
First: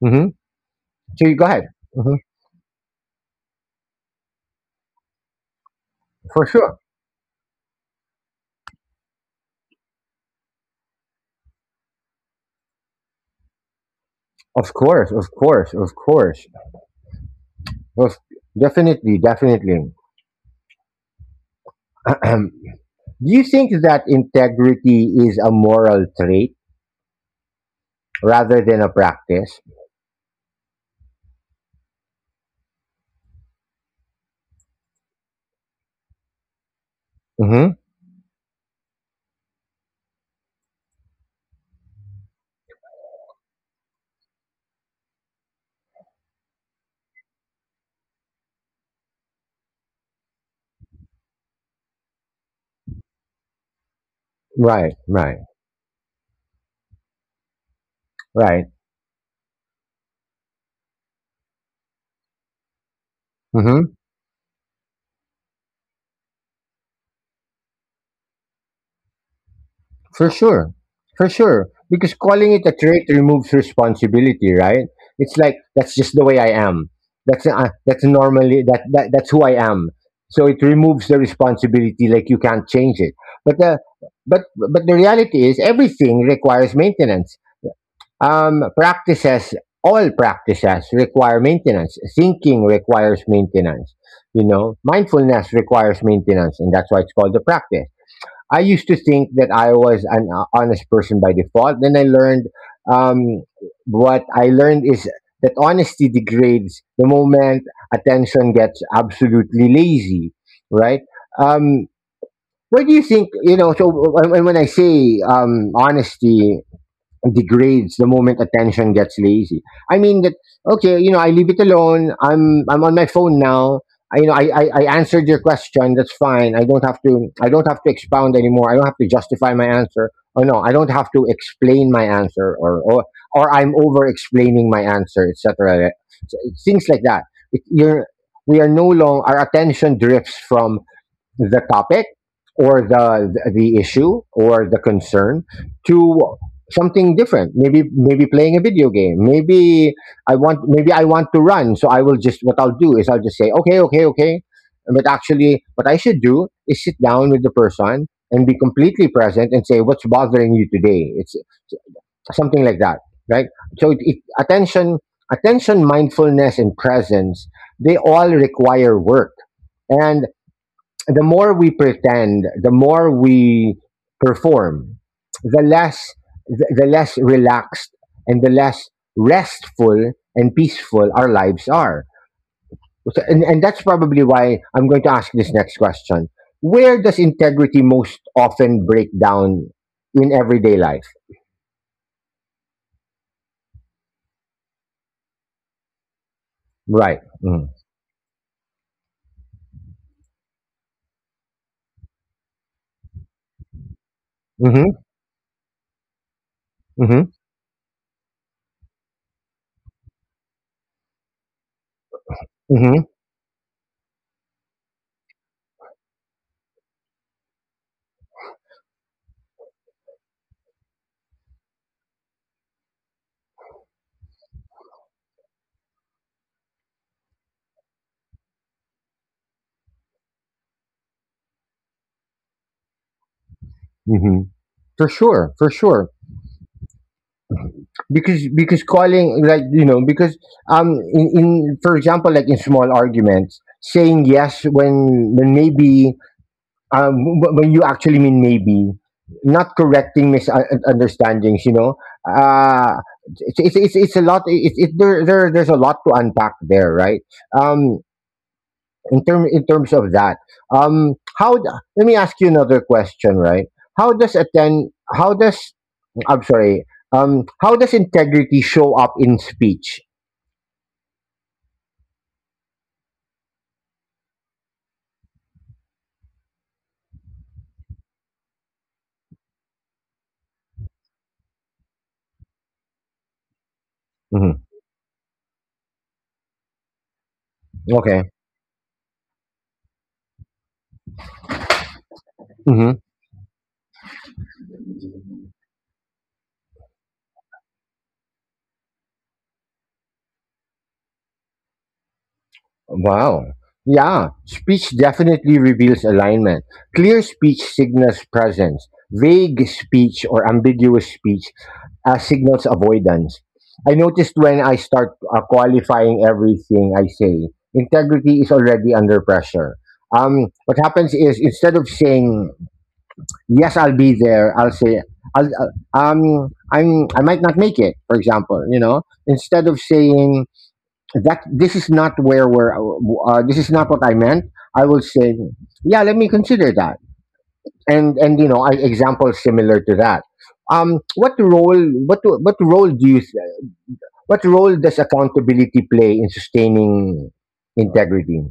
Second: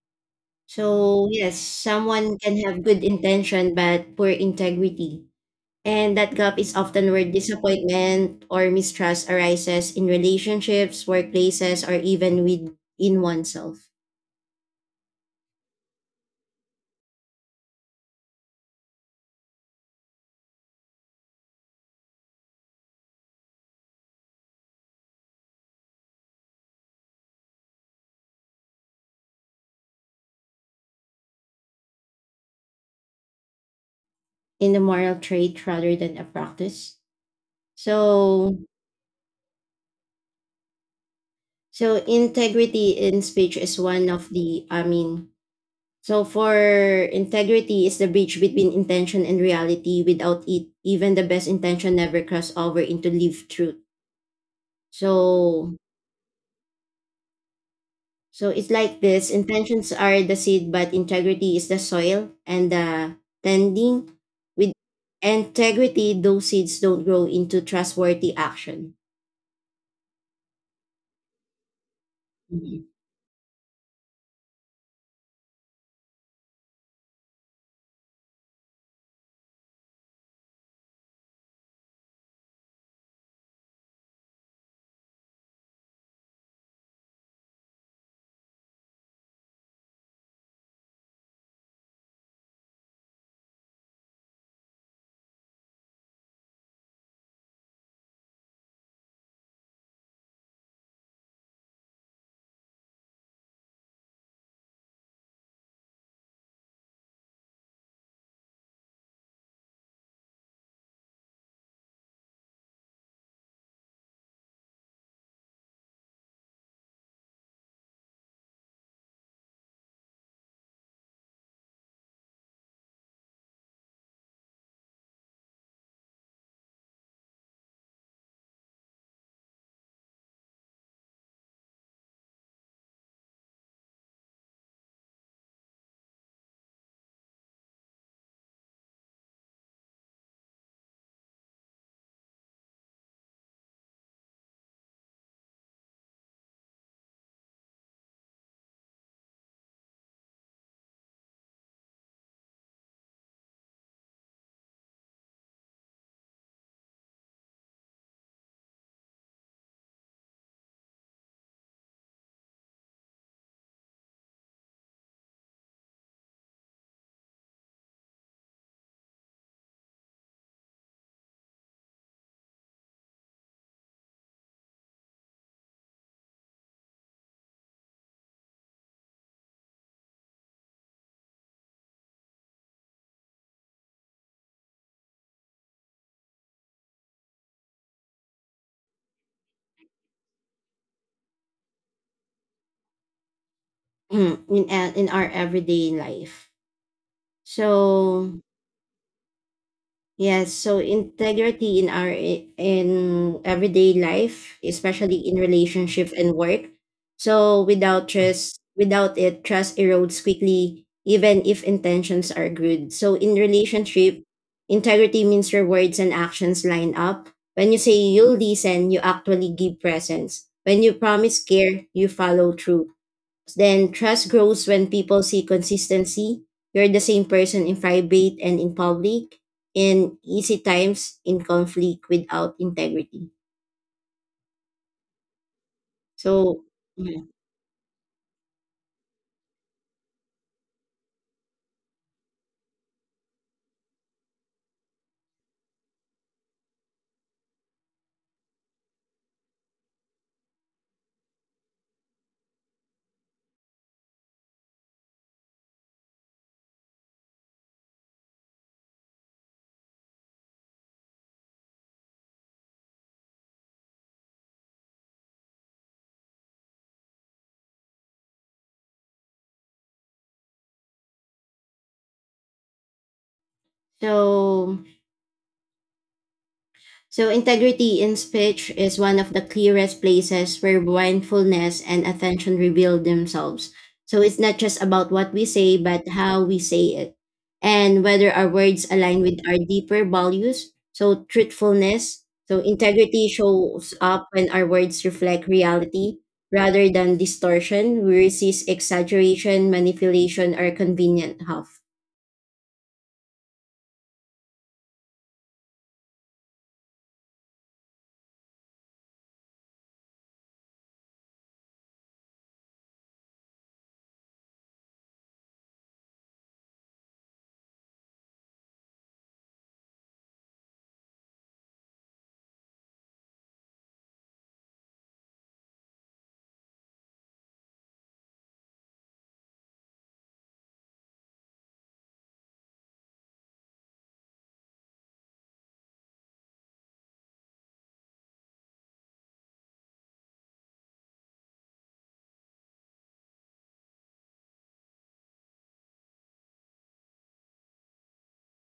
[SPEAKER 1] Hmm.
[SPEAKER 2] So,
[SPEAKER 1] So, you go
[SPEAKER 2] yes,
[SPEAKER 1] ahead. Hmm.
[SPEAKER 2] someone can have good intention but poor integrity. And that
[SPEAKER 1] For
[SPEAKER 2] gap is
[SPEAKER 1] sure.
[SPEAKER 2] often where disappointment or mistrust arises in relationships, workplaces, or even within oneself
[SPEAKER 1] Of course. Of course. Of course. Of Definitely. Definitely. Do you think that integrity is a moral trait rather than a practice?
[SPEAKER 2] in the moral trait rather than a practice.
[SPEAKER 1] Hmm.
[SPEAKER 2] So, So integrity in speech is one of the, I mean, so for integrity is the bridge between intention and reality. Without it, even the best intention never cross over into lived truth.
[SPEAKER 1] Right. Right.
[SPEAKER 2] So so it's
[SPEAKER 1] Right.
[SPEAKER 2] like this: intentions are the seed but integrity is the soil and the
[SPEAKER 1] Hmm.
[SPEAKER 2] tending. With integrity those seeds don't grow into trustworthy action.
[SPEAKER 1] For sure. For sure. Because calling
[SPEAKER 2] Mhm.
[SPEAKER 1] it a trait removes responsibility, right? It's like, that's just the way I am. That's uh, that's normally that, that that's who I am. So it removes the responsibility, like you can't change it. But the, but but the reality is everything requires maintenance. Um practices, all practices require maintenance. Thinking requires maintenance. You know, mindfulness requires maintenance, and that's why it's called a practice. I used to think that I was an ho- honest person by default. Then I learned um, what I learned is that honesty degrades the moment attention gets absolutely lazy, right? Um, where do you think you know? So when, when when I say um, honesty degrades the moment attention gets lazy. I mean that okay, you know, I leave it alone. I'm I'm on my phone now. I, you know, I, I, I answered your question. That's fine. I don't have to. I don't have to expound anymore. I don't have to justify my answer. Or no, I don't have to explain my answer. Or or, or I'm over explaining my answer, et cetera. So, things like that. It, you're We are no long. Our attention drifts from the topic or the the issue or the concern to something different, maybe maybe playing a video game, maybe I want, maybe I want to run, so I will just, what I'll do is I'll just say okay, okay, okay, but actually what I should do is sit down with the person and be completely present and say, what's bothering you today? It's something like that, right? So it, it, attention, attention, mindfulness, and presence, they all require work, and the more we pretend, the more we perform, the less, the, the less relaxed and the less restful and peaceful our lives are. So- and, and that's probably why I'm going to ask this next question. Where does integrity most often break down in everyday life?
[SPEAKER 2] Mm, in, a- in our everyday life.
[SPEAKER 1] Right. Mm-hmm.
[SPEAKER 2] So, yes, so integrity in our in everyday life, especially
[SPEAKER 1] Mm-hmm.
[SPEAKER 2] in relationship and work.
[SPEAKER 1] Mm-hmm.
[SPEAKER 2] So without trust, without it, trust erodes quickly, even if intentions are good. So in
[SPEAKER 1] Mm-hmm.
[SPEAKER 2] relationship, integrity means your words and actions line up. When you say you'll listen, you actually give presence. When you promise care, you follow through. Then trust grows when people see consistency. You're the same person in private and in public, in easy times, in conflict without integrity.
[SPEAKER 1] Mm-hmm. For sure. For sure.
[SPEAKER 2] So, yeah.
[SPEAKER 1] because because calling, like you know because um in, in for example, like in small arguments, saying yes when when maybe, um wh- when you actually mean maybe, not correcting misunderstandings, you know uh it's it's it's, a lot, it, it there, there there's a lot to unpack there, right? um in term, in terms of that, um how d-, let me ask you another question, right? How does attend, how does, I'm sorry. Um, how does integrity show up in speech?
[SPEAKER 2] so So, integrity in speech is one of the clearest places where mindfulness and attention reveal themselves. So, it's not
[SPEAKER 1] Mhm.
[SPEAKER 2] just about what we say, but how we say it, and
[SPEAKER 1] Okay.
[SPEAKER 2] whether our words align with our deeper values. So, truthfulness. So,
[SPEAKER 1] Hmm.
[SPEAKER 2] integrity shows up when our words reflect reality rather than distortion. We resist exaggeration, manipulation, or convenient huff.
[SPEAKER 1] Wow. Yeah, speech definitely reveals alignment. Clear speech signals presence. Vague speech or ambiguous speech uh, signals avoidance. I noticed when I start uh, qualifying everything I say, integrity is already under pressure. Um, what happens is, instead of saying yes, I'll be there, I'll say, I'll uh, um I'm, I might not make it, for example, you know. Instead of saying that this is not where we're uh, this is not what I meant, I will say, yeah, let me consider that, and and you know, I example, similar to that. um what role, what what role do you th-, what role does accountability play in sustaining integrity?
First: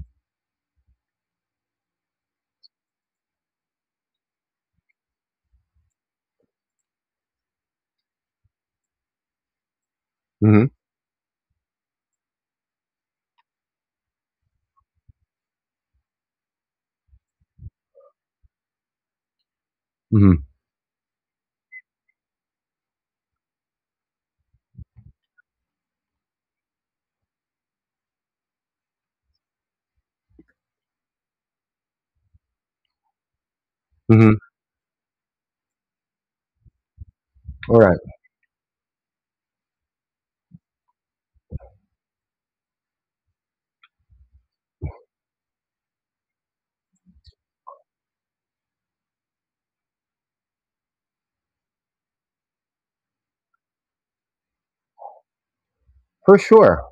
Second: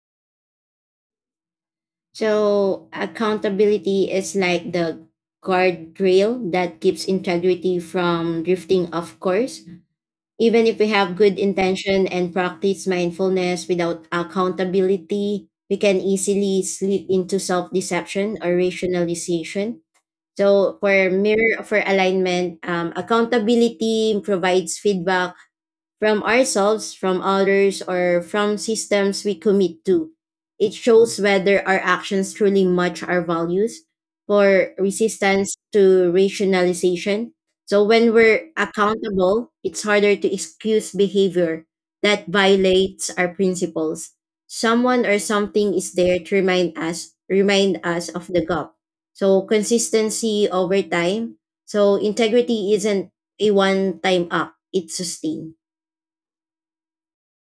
[SPEAKER 2] So accountability is like the guardrail that keeps integrity from drifting off course. Even
[SPEAKER 1] Mm-hmm.
[SPEAKER 2] if we have good intention and practice mindfulness without accountability, we can easily slip into self-deception or rationalization.
[SPEAKER 1] Mm-hmm.
[SPEAKER 2] So for mirror for alignment, um, accountability provides feedback from ourselves, from others, or from systems we commit to. It shows whether our actions truly match our values for
[SPEAKER 1] Mm-hmm.
[SPEAKER 2] resistance to rationalization. So when
[SPEAKER 1] All
[SPEAKER 2] we're
[SPEAKER 1] right.
[SPEAKER 2] accountable, it's harder to excuse behavior that violates our principles. Someone or something is there to remind us remind us of the gap. So consistency over time. So integrity isn't a one time act, it's sustained.
[SPEAKER 1] For sure.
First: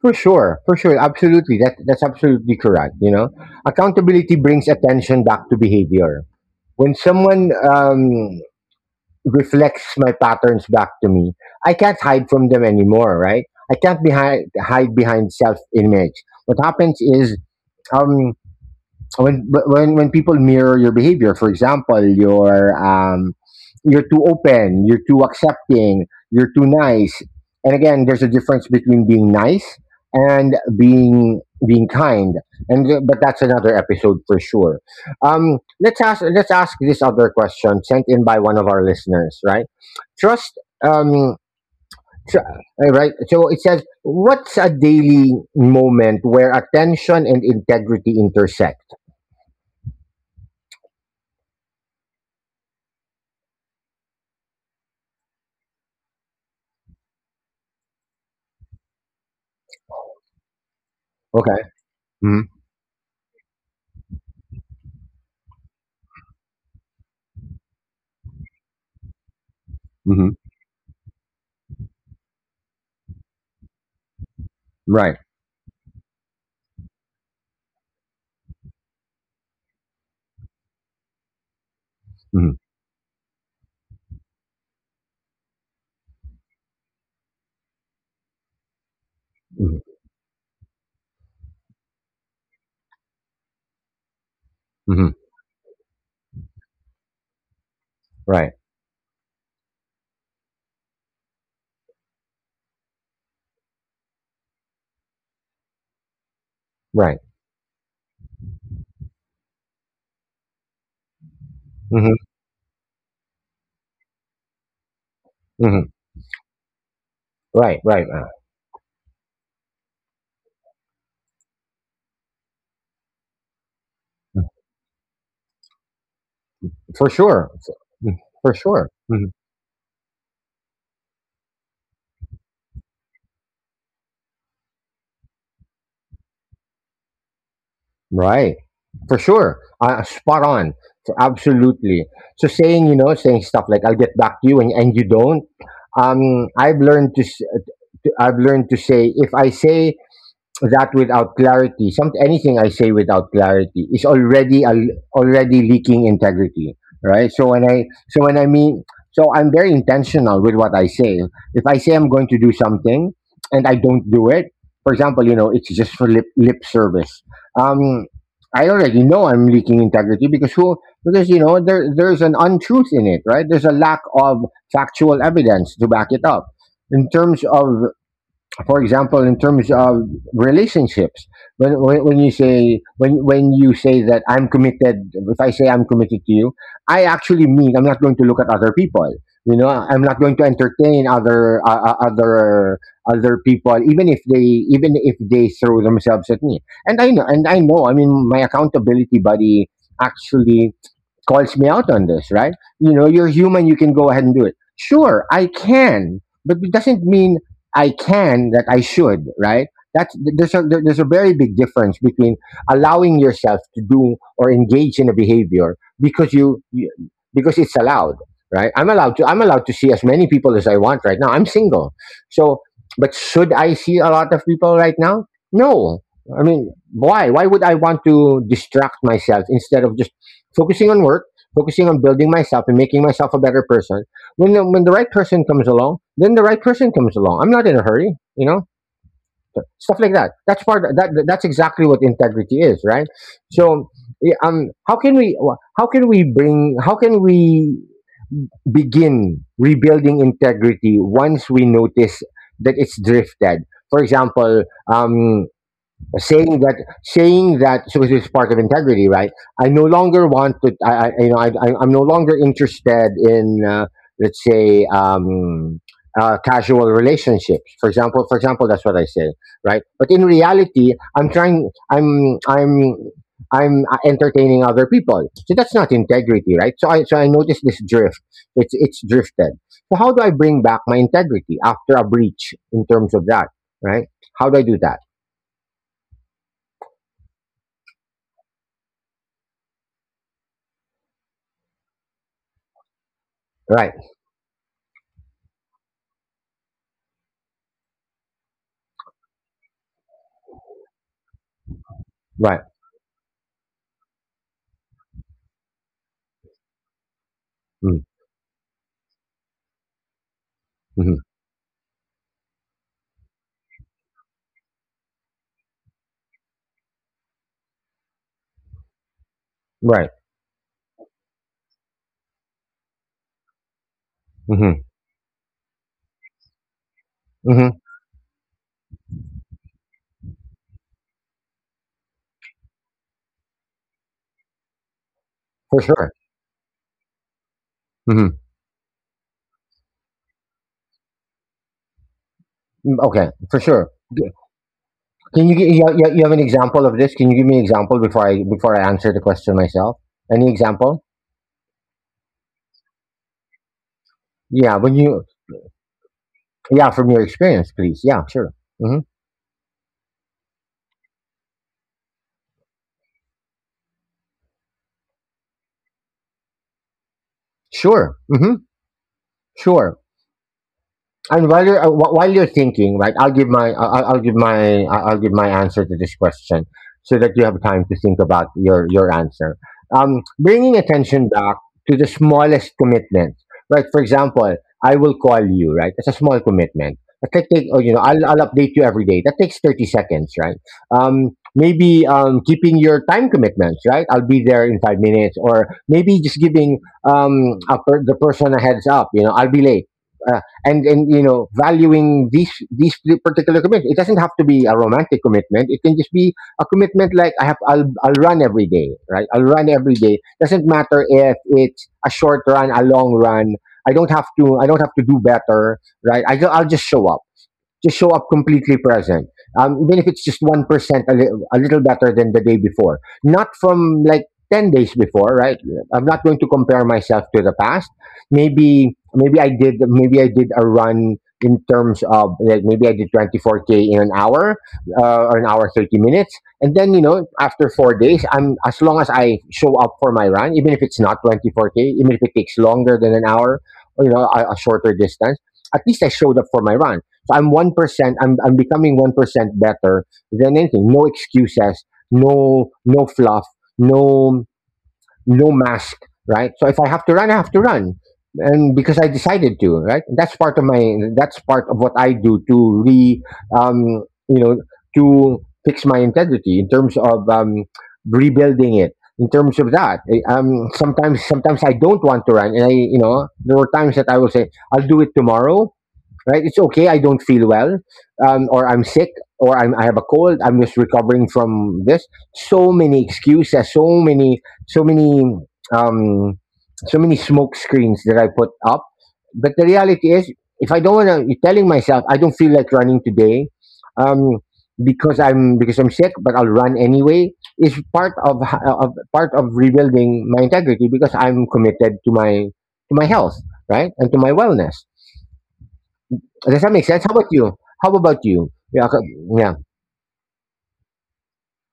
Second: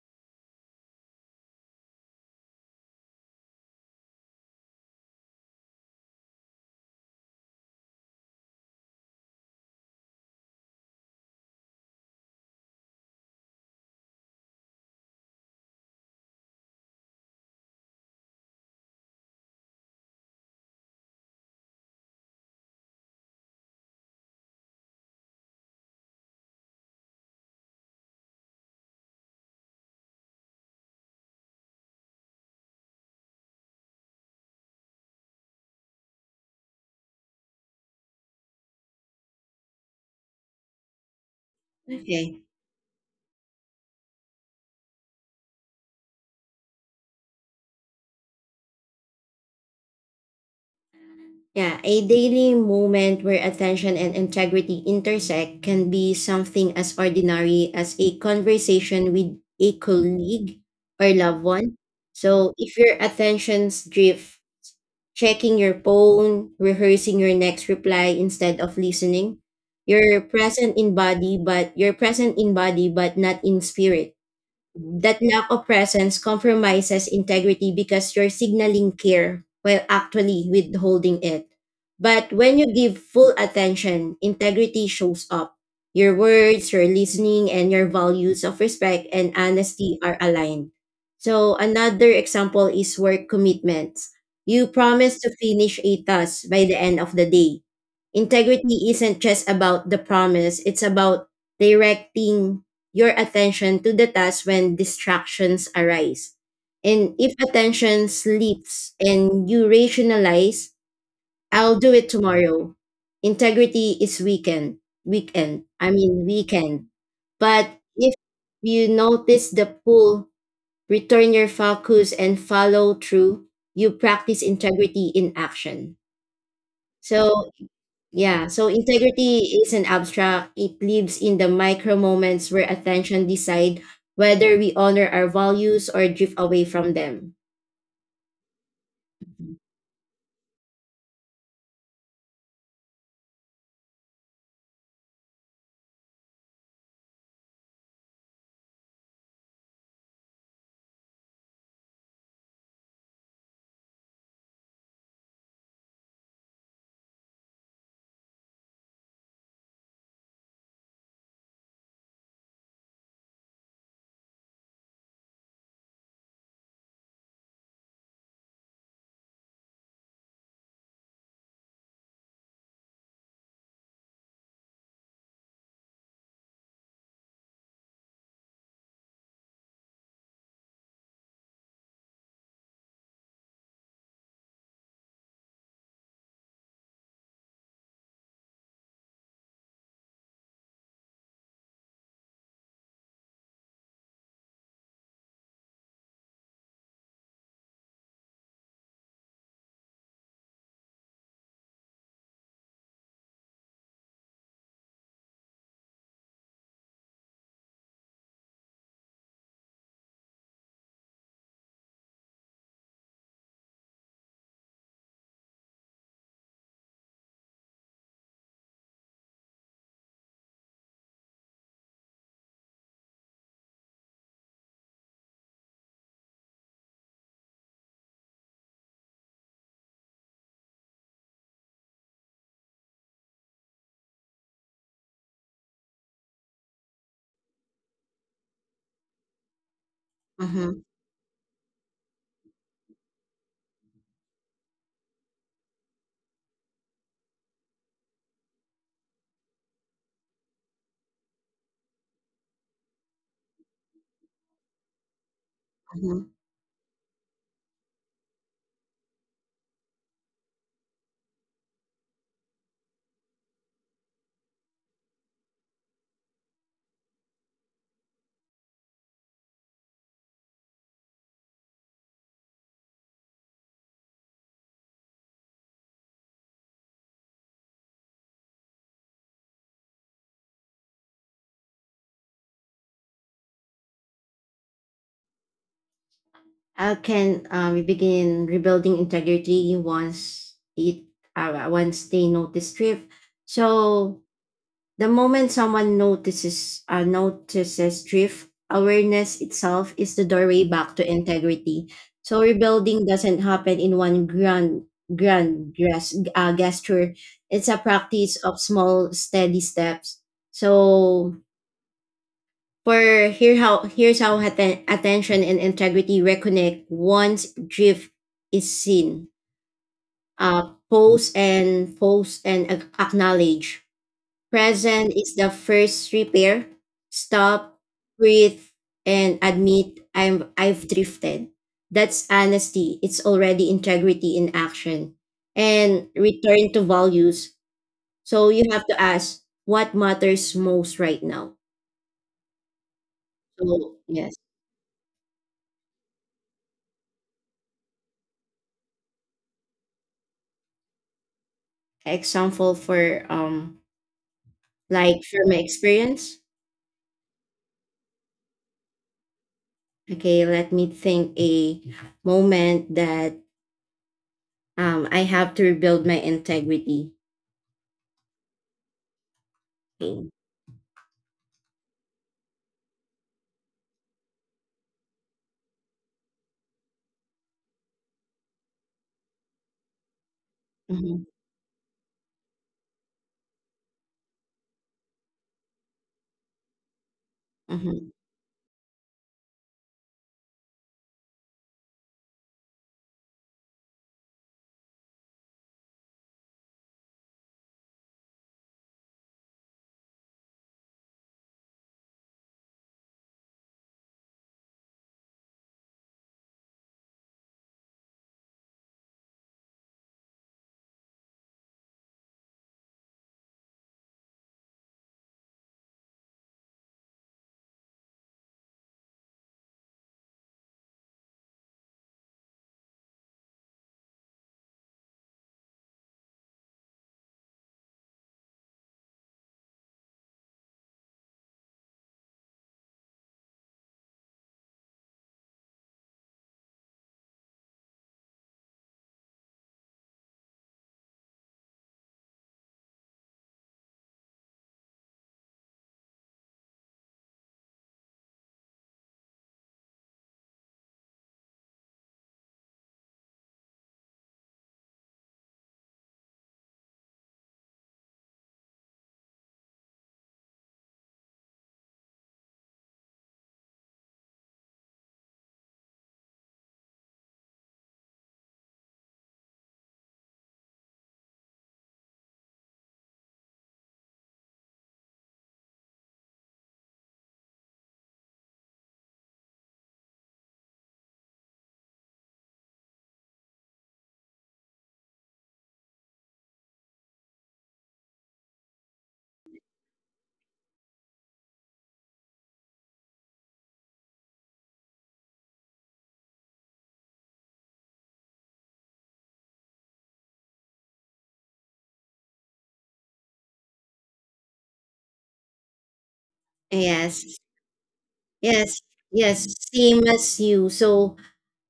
[SPEAKER 1] For sure, for sure, absolutely. That that's absolutely correct. You know, accountability brings attention back to behavior. When someone um, reflects my patterns back to me, I can't hide from them anymore, right? I can't be hide, hide behind self image. What happens is, um, when when when people mirror your behavior, for example, you're um you're too open, you're too accepting, you're too nice, and again, there's a difference between being nice and being, being kind, and th- but that's another episode for sure. um let's ask, let's ask this other question sent in by one of our listeners, right? Trust. um tr-
[SPEAKER 2] Okay.
[SPEAKER 1] uh, right, so it says, what's a daily moment where attention and integrity intersect?
[SPEAKER 2] Yeah, a daily moment where attention and integrity intersect can be something as ordinary as a conversation with a colleague or loved
[SPEAKER 1] Okay.
[SPEAKER 2] one.
[SPEAKER 1] Hmm.
[SPEAKER 2] So, if your attentions drift, checking your phone, rehearsing your next reply instead of listening, you're
[SPEAKER 1] Hmm.
[SPEAKER 2] present in body but you're present in body but not in spirit.
[SPEAKER 1] Right.
[SPEAKER 2] That lack of presence compromises integrity because you're signaling care while actually withholding it. But
[SPEAKER 1] Hmm.
[SPEAKER 2] when you give full attention, integrity shows up. Your words, your listening, and your values of respect and
[SPEAKER 1] Hmm.
[SPEAKER 2] honesty are aligned. So, another example is work commitments. You
[SPEAKER 1] Hmm.
[SPEAKER 2] promise to finish a task by the end of the day.
[SPEAKER 1] Right.
[SPEAKER 2] Integrity isn't just about the promise, it's about directing your attention to the task when distractions arise.
[SPEAKER 1] Right.
[SPEAKER 2] And if attention slips and you rationalize, I'll do it
[SPEAKER 1] Hmm.
[SPEAKER 2] tomorrow. Integrity is weakened. Weekend.
[SPEAKER 1] Hmm.
[SPEAKER 2] I mean weekend. But
[SPEAKER 1] Right. Right.
[SPEAKER 2] if
[SPEAKER 1] Uh,
[SPEAKER 2] you notice the pull, return your focus and follow through, you practice integrity in action.
[SPEAKER 1] for sure.
[SPEAKER 2] So
[SPEAKER 1] For,
[SPEAKER 2] yeah,
[SPEAKER 1] for
[SPEAKER 2] so
[SPEAKER 1] sure. Hmm.
[SPEAKER 2] integrity is an abstract. It lives in the micro moments where attention decide whether we honor our values or drift away from them.
[SPEAKER 1] Right. For sure. Uh, spot on. So absolutely. So saying, you know, saying stuff like "I'll get back to you" and, and you don't. Um, I've learned to, s- to, I've learned to say, if I say that without clarity, some, anything I say without clarity is already a, already leaking integrity, right? So when I, so when I mean, so I'm very intentional with what I say. If I say I'm going to do something and I don't do it, for example, you know, it's just for lip, lip service. Um, I already know I'm leaking integrity because who, because you know, there there's an untruth in it, right? There's a lack of factual evidence to back it up. In terms of, for example, in terms of relationships, when, when when you say, when when you say that I'm committed, if I say I'm committed to you, I actually mean I'm not going to look at other people. You know, I'm not going to entertain other uh, uh, other other people, even if they, even if they throw themselves at me. And I know, and I know. I mean, my accountability buddy actually calls me out on this, right? You know, you're human, you can go ahead and do it. Sure, I can, but it doesn't mean I can, that I should, right? That's, th- there's, a, there- there's a very big difference between allowing yourself to do or engage in a behavior because you, you because it's allowed, right? I'm allowed to, I'm allowed to see as many people as I want right now. I'm single, so, but should I see a lot of people right now? No, I mean, why? Why would I want to distract myself instead of just focusing on work, focusing on building myself and making myself a better person. When the, when the right person comes along, then the right person comes along. I'm not in a hurry, you know, stuff like that. That's
[SPEAKER 2] Mm-hmm,
[SPEAKER 1] part. That that's exactly what integrity is, right? So, yeah, um, how can we, how can we bring, how can we begin rebuilding integrity once we notice that it's drifted? For example, um,
[SPEAKER 2] mm-hmm.
[SPEAKER 1] saying that, saying that, so it is part of integrity, right? I no longer want to, i, I you know, I, I I'm no longer interested in uh, let's say um uh, casual relationships, for example, for example, that's what I say, right, but in reality I'm trying, i'm i'm i'm uh, entertaining other people, so that's not integrity, right? So I, so I noticed this drift, it's it's drifted, so how do I bring back my integrity after a breach in terms of that, right? How do I do that?
[SPEAKER 2] How can uh, we begin rebuilding integrity once it uh, once they notice drift?
[SPEAKER 1] Right?
[SPEAKER 2] So the moment someone notices uh, notices drift, awareness itself is the doorway back to integrity. So
[SPEAKER 1] Right.
[SPEAKER 2] rebuilding doesn't happen in one grand grand gras- uh, gesture. It's a
[SPEAKER 1] Mm,
[SPEAKER 2] practice of small, steady steps. So
[SPEAKER 1] mhm.
[SPEAKER 2] for here how here's how atten- attention and integrity reconnect once drift is seen,
[SPEAKER 1] Right.
[SPEAKER 2] uh, pose and pose and ac- acknowledge.
[SPEAKER 1] Mhm,
[SPEAKER 2] Present is the first repair.
[SPEAKER 1] mhm,
[SPEAKER 2] Stop, breathe, and admit I'm I've drifted. That's honesty. It's already integrity in action.
[SPEAKER 1] for
[SPEAKER 2] And
[SPEAKER 1] sure.
[SPEAKER 2] return to values.
[SPEAKER 1] Mhm,
[SPEAKER 2] So you have to ask what matters most right now.
[SPEAKER 1] mm, okay, for sure.
[SPEAKER 2] So
[SPEAKER 1] G-,
[SPEAKER 2] yes.
[SPEAKER 1] can you gi, you you you have an example of this? Can you give me an example before I, before I answer the question myself? Any example?
[SPEAKER 2] Example for um
[SPEAKER 1] Yeah, when you,
[SPEAKER 2] like from my experience.
[SPEAKER 1] yeah, from your experience, please. Yeah, sure. Mhm.
[SPEAKER 2] Okay, let me think a moment that um I have to rebuild my integrity.
[SPEAKER 1] Sure. Mhm. Sure.
[SPEAKER 2] Okay.
[SPEAKER 1] And while you're uh, wh- while you're thinking, right, I'll give my, I'll, I'll give my, I'll I'll give my answer to this question so that you have time to think about your your answer. Um, bringing
[SPEAKER 2] Mhm.
[SPEAKER 1] attention back to the smallest commitment, right? For example, I will call you, right? It's a small commitment. That could take, oh, you know,
[SPEAKER 2] Mhm.
[SPEAKER 1] I'll I'll update you every day. That takes thirty seconds, right? Um, maybe um, keeping your time commitments, right? I'll be there in five minutes, or maybe just giving um a per-, the person a heads up. You know, I'll be late. Uh, and and you know, valuing these these particular commitments. It doesn't have to be a romantic commitment. It can just be a commitment, like I have, I'll I'll run every day, right? I'll run every day. Doesn't matter if it's a short run, a long run. I don't have to, I don't have to do better, right? I, ju-, I'll just show up, just show up completely present. Um, even if it's just one percent, a, li- a little better than the day before. Not from like ten days before, right? I'm not going to compare myself to the past. Maybe maybe I did, maybe I did a run in terms of like maybe I did twenty-four k in an hour uh, or an hour thirty minutes, and then you know, after four days, I'm, as long as I show up for my run, even if it's not twenty-four k, even if it takes longer than an hour, or you know, a, a shorter distance. At least I showed up for my run, so I'm one percent. I'm I'm becoming one percent better than anything. No excuses. No, no fluff. No, no mask. Right. So if I have to run, I have to run, and because I decided to. Right. That's part of my. That's part of what I do to re. Um. You know, to fix my integrity in terms of um rebuilding it. In terms of that, eh, um, sometimes, sometimes I don't want to run, and I, you know, there were times that I will say, I'll do it tomorrow, right? It's okay. I don't feel well, um, or I'm sick, or I'm, I have a cold. I'm just recovering from this. So many excuses, so many, so many, um, so many smoke screens that I put up. But the reality is, if I don't want to, telling myself I don't feel like running today, um, because I'm because I'm sick, but I'll run anyway, is part of, h- of part of rebuilding my integrity because I'm committed to my to my health, right, and to my wellness. Does that make sense? How about
[SPEAKER 2] Yes,
[SPEAKER 1] you? How about you?
[SPEAKER 2] yes,
[SPEAKER 1] Yeah, co- yeah.
[SPEAKER 2] yes, same as you. So,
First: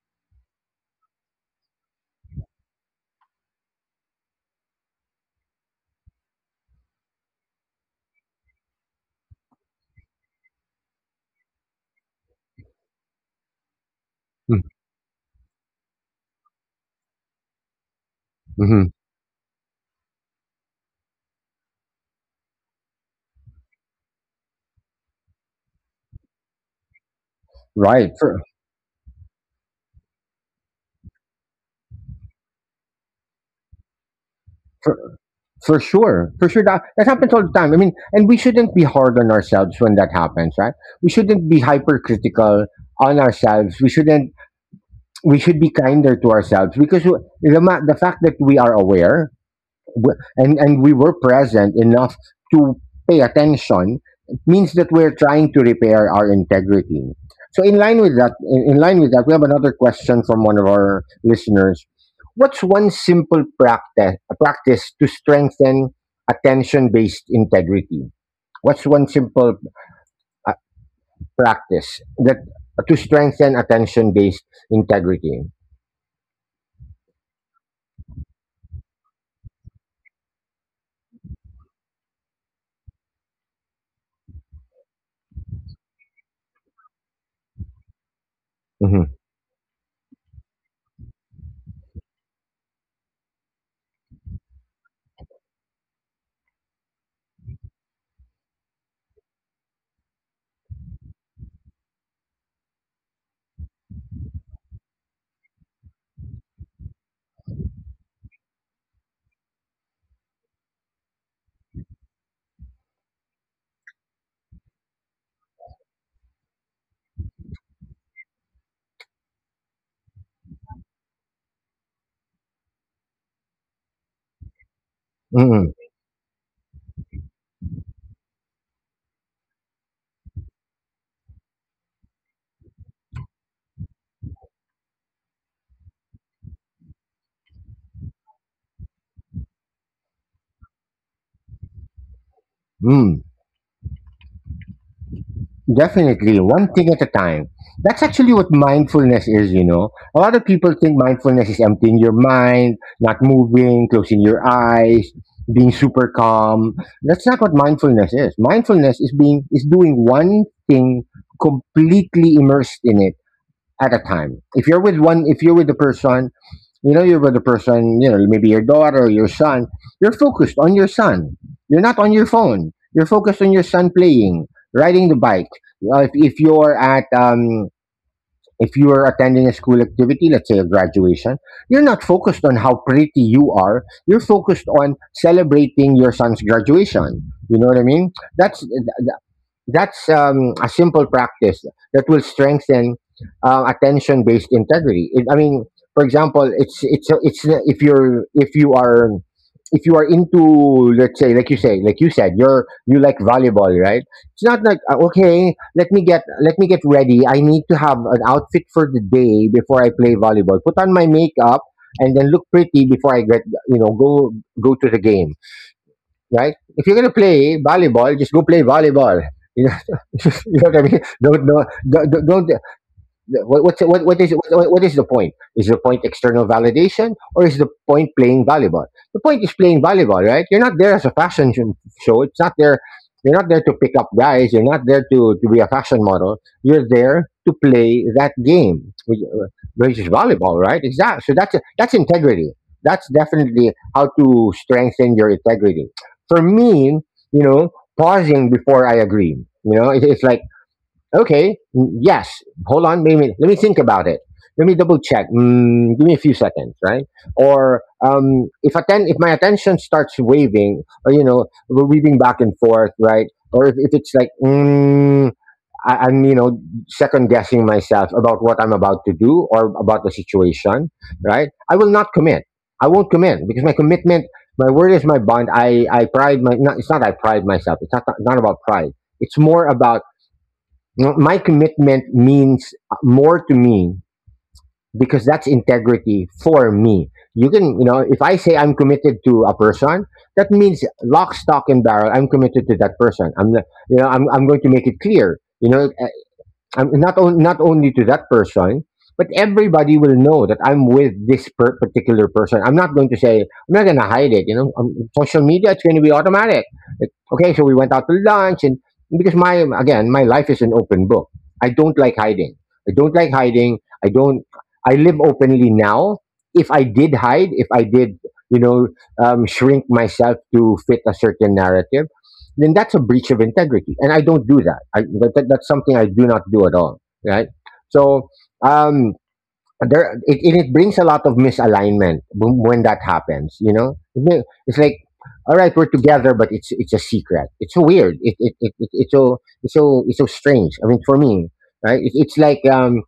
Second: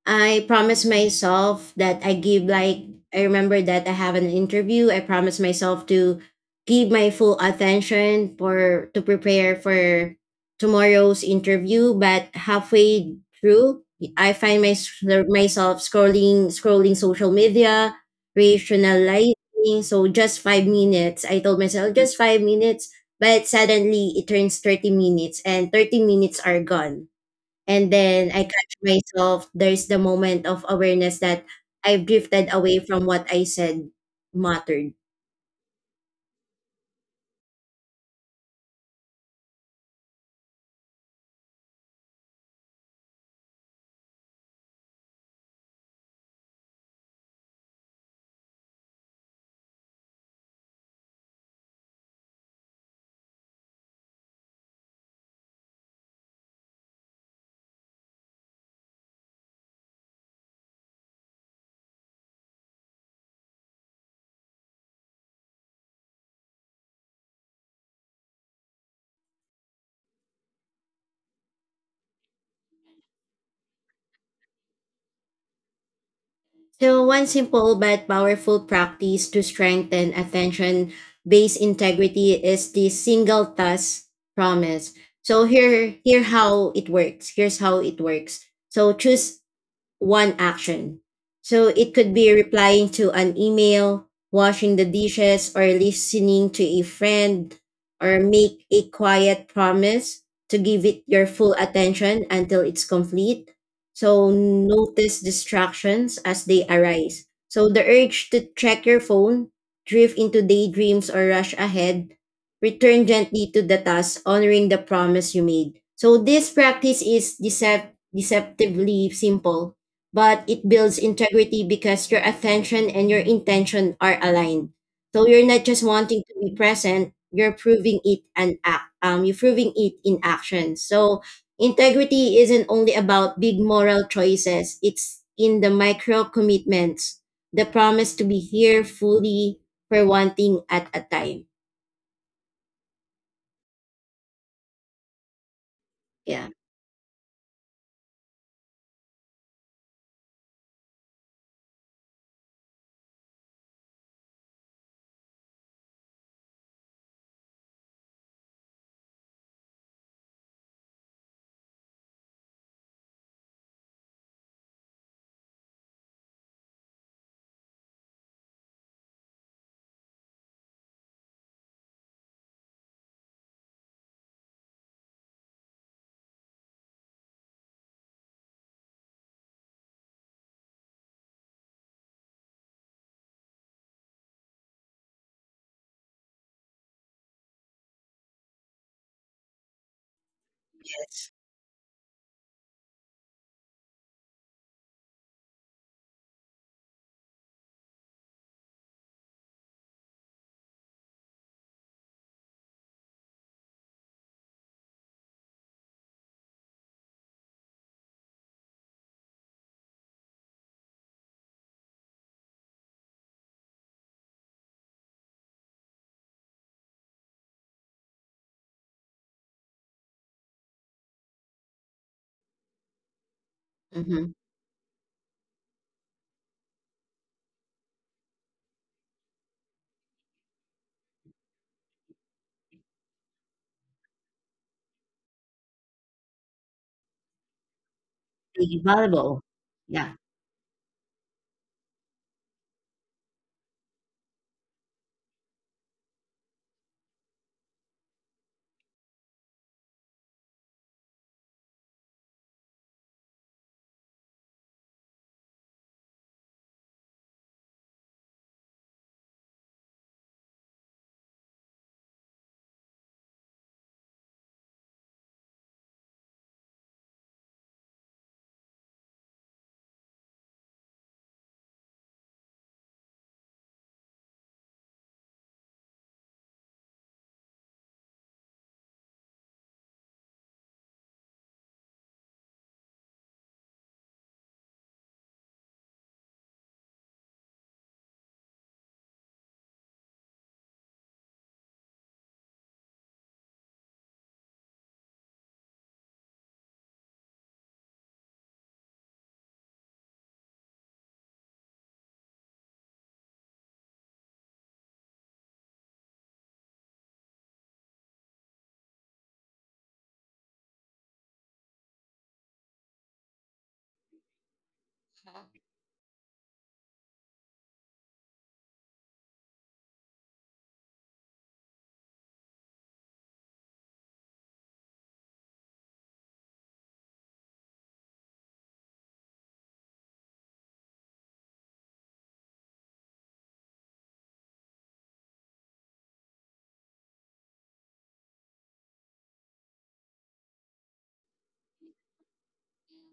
[SPEAKER 2] I promise myself that I give like I remember that I have an interview. I promise myself to give my full attention for to prepare for tomorrow's interview. But halfway through, I find my, myself scrolling scrolling social media,
[SPEAKER 1] Mm-hmm.
[SPEAKER 2] rationalizing. So just five minutes. I told myself just five minutes, but suddenly it turns thirty minutes, and thirty minutes are gone and
[SPEAKER 1] Right.
[SPEAKER 2] then
[SPEAKER 1] For,
[SPEAKER 2] I catch myself. There's the moment of awareness that I've drifted away from what I said mattered.
[SPEAKER 1] for for sure. For sure that that happens all the time. I mean, and we shouldn't be hard on ourselves when that happens, right? We shouldn't be hypercritical on ourselves. We shouldn't We should be kinder to ourselves because we- the ma- the fact that we are aware w- and and we were present enough to pay attention. It means that we're trying to repair our integrity, so in line with that, in, in line with that, we have another question from one of our listeners. What's one simple practice practice to strengthen attention based integrity? What's one simple uh, practice that to strengthen attention based integrity.
[SPEAKER 2] So, one simple but powerful practice to strengthen attention based integrity is the single task promise. So, here, here how it works. Here's how it works. So, choose one action. So it could be replying to an email, washing the dishes, or listening to a friend, or make a quiet promise to give it your full attention until it's complete. So notice distractions as they arise. So the urge to check your phone, drift into daydreams, or rush ahead, return gently to the task, honoring the promise you made. So this practice is decept- deceptively simple but it builds integrity because your attention and your intention are aligned. So you're not
[SPEAKER 1] Hmm.
[SPEAKER 2] just wanting to be present, you're proving it and act. Um, you're proving it in action. So integrity isn't only about big moral choices. It's in the micro commitments, the promise to be here fully for one thing at a time.
[SPEAKER 1] Definitely,
[SPEAKER 2] Yeah.
[SPEAKER 1] one thing at a time. That's actually what mindfulness is, you know. A lot of people think mindfulness is emptying your mind, not moving, closing your eyes, being super calm. That's not what mindfulness is. Mindfulness is being is doing one thing completely immersed in it at a time. If you're with one if you're with a person, you know, you're with the person, you know, maybe your daughter or your son. You're focused on your son. You're not on your phone. You're focused on your son playing, riding the bike. Uh, if, if you're at, um, if you are attending a school activity, let's say a graduation, you're not focused on how pretty you are. You're focused on celebrating your son's graduation. You know what I mean? That's that's um, a simple practice that will strengthen uh, attention-based integrity. It, I mean, for example, it's it's it's if you're if you are if you are into, let's say, like you say like you said, you're you like volleyball, right? It's not like, uh, okay, let me get let me get ready, I need to have an outfit for the day before I play volleyball, put on my makeup and then look pretty before I get, you know, go go to the game, right? If you're going to play volleyball, just go play volleyball. You know, you know what I mean? Don't, don't, don't, don't the- what what's, what what
[SPEAKER 2] Mm-hmm.
[SPEAKER 1] is what, what is the point? Is the point external validation or is the point playing volleyball? The point is playing volleyball, right? You're not there as a fashion sh- show. It's not there. You're not there to pick up guys. You're not there to, to be a fashion model. You're there to play that game, which,
[SPEAKER 2] Valuable.
[SPEAKER 1] uh, which is
[SPEAKER 2] Yeah.
[SPEAKER 1] volleyball, right? Exactly. So that's that's integrity. That's definitely how to strengthen your integrity. For me, you know, pausing before I agree. You know, it, it's like okay. mm, yes. Hold on. Maybe let me think about it. Let me double check. Mm, give me a few seconds, right? Or um, if atten- if my attention starts waving, or you know, weaving back and forth, right? Or if, if it's like mm, I, I'm, you know, second guessing myself about what I'm about to do or about the situation, right? I will not commit. I won't commit because my commitment, my word is my bond. I I pride my. Not, it's not I pride myself. It's not not about pride. It's more about you my commitment means more to me because that's integrity for me. You can, you know, if I say I'm committed to a person, that means lock, stock, and barrel. I'm committed to that person. I'm, not, you know, I'm, I'm going to make it clear. You know, um, not on, not only to that person, but everybody will know that I'm with this per- particular person. I'm not going to say I'm not going to hide it. You know, um, social media, it's going to be automatic. Like, okay, so we went out to lunch, and because my again my life is an open book. I don't like hiding. I don't like hiding. I don't. I live openly now. If I did hide, if I did, you know, um, shrink myself to fit a certain narrative, then that's a breach of integrity. And I don't do that. I, that that's something I do not do at all. Right. So, um, there, it, and it brings a lot of misalignment when when that happens, you know. It- it's like, all right, we're together, but it's, it's a secret. It's so weird. It, it, it, it, it's so, it's so, it's so strange. I mean, for me, right. It, it's like, um,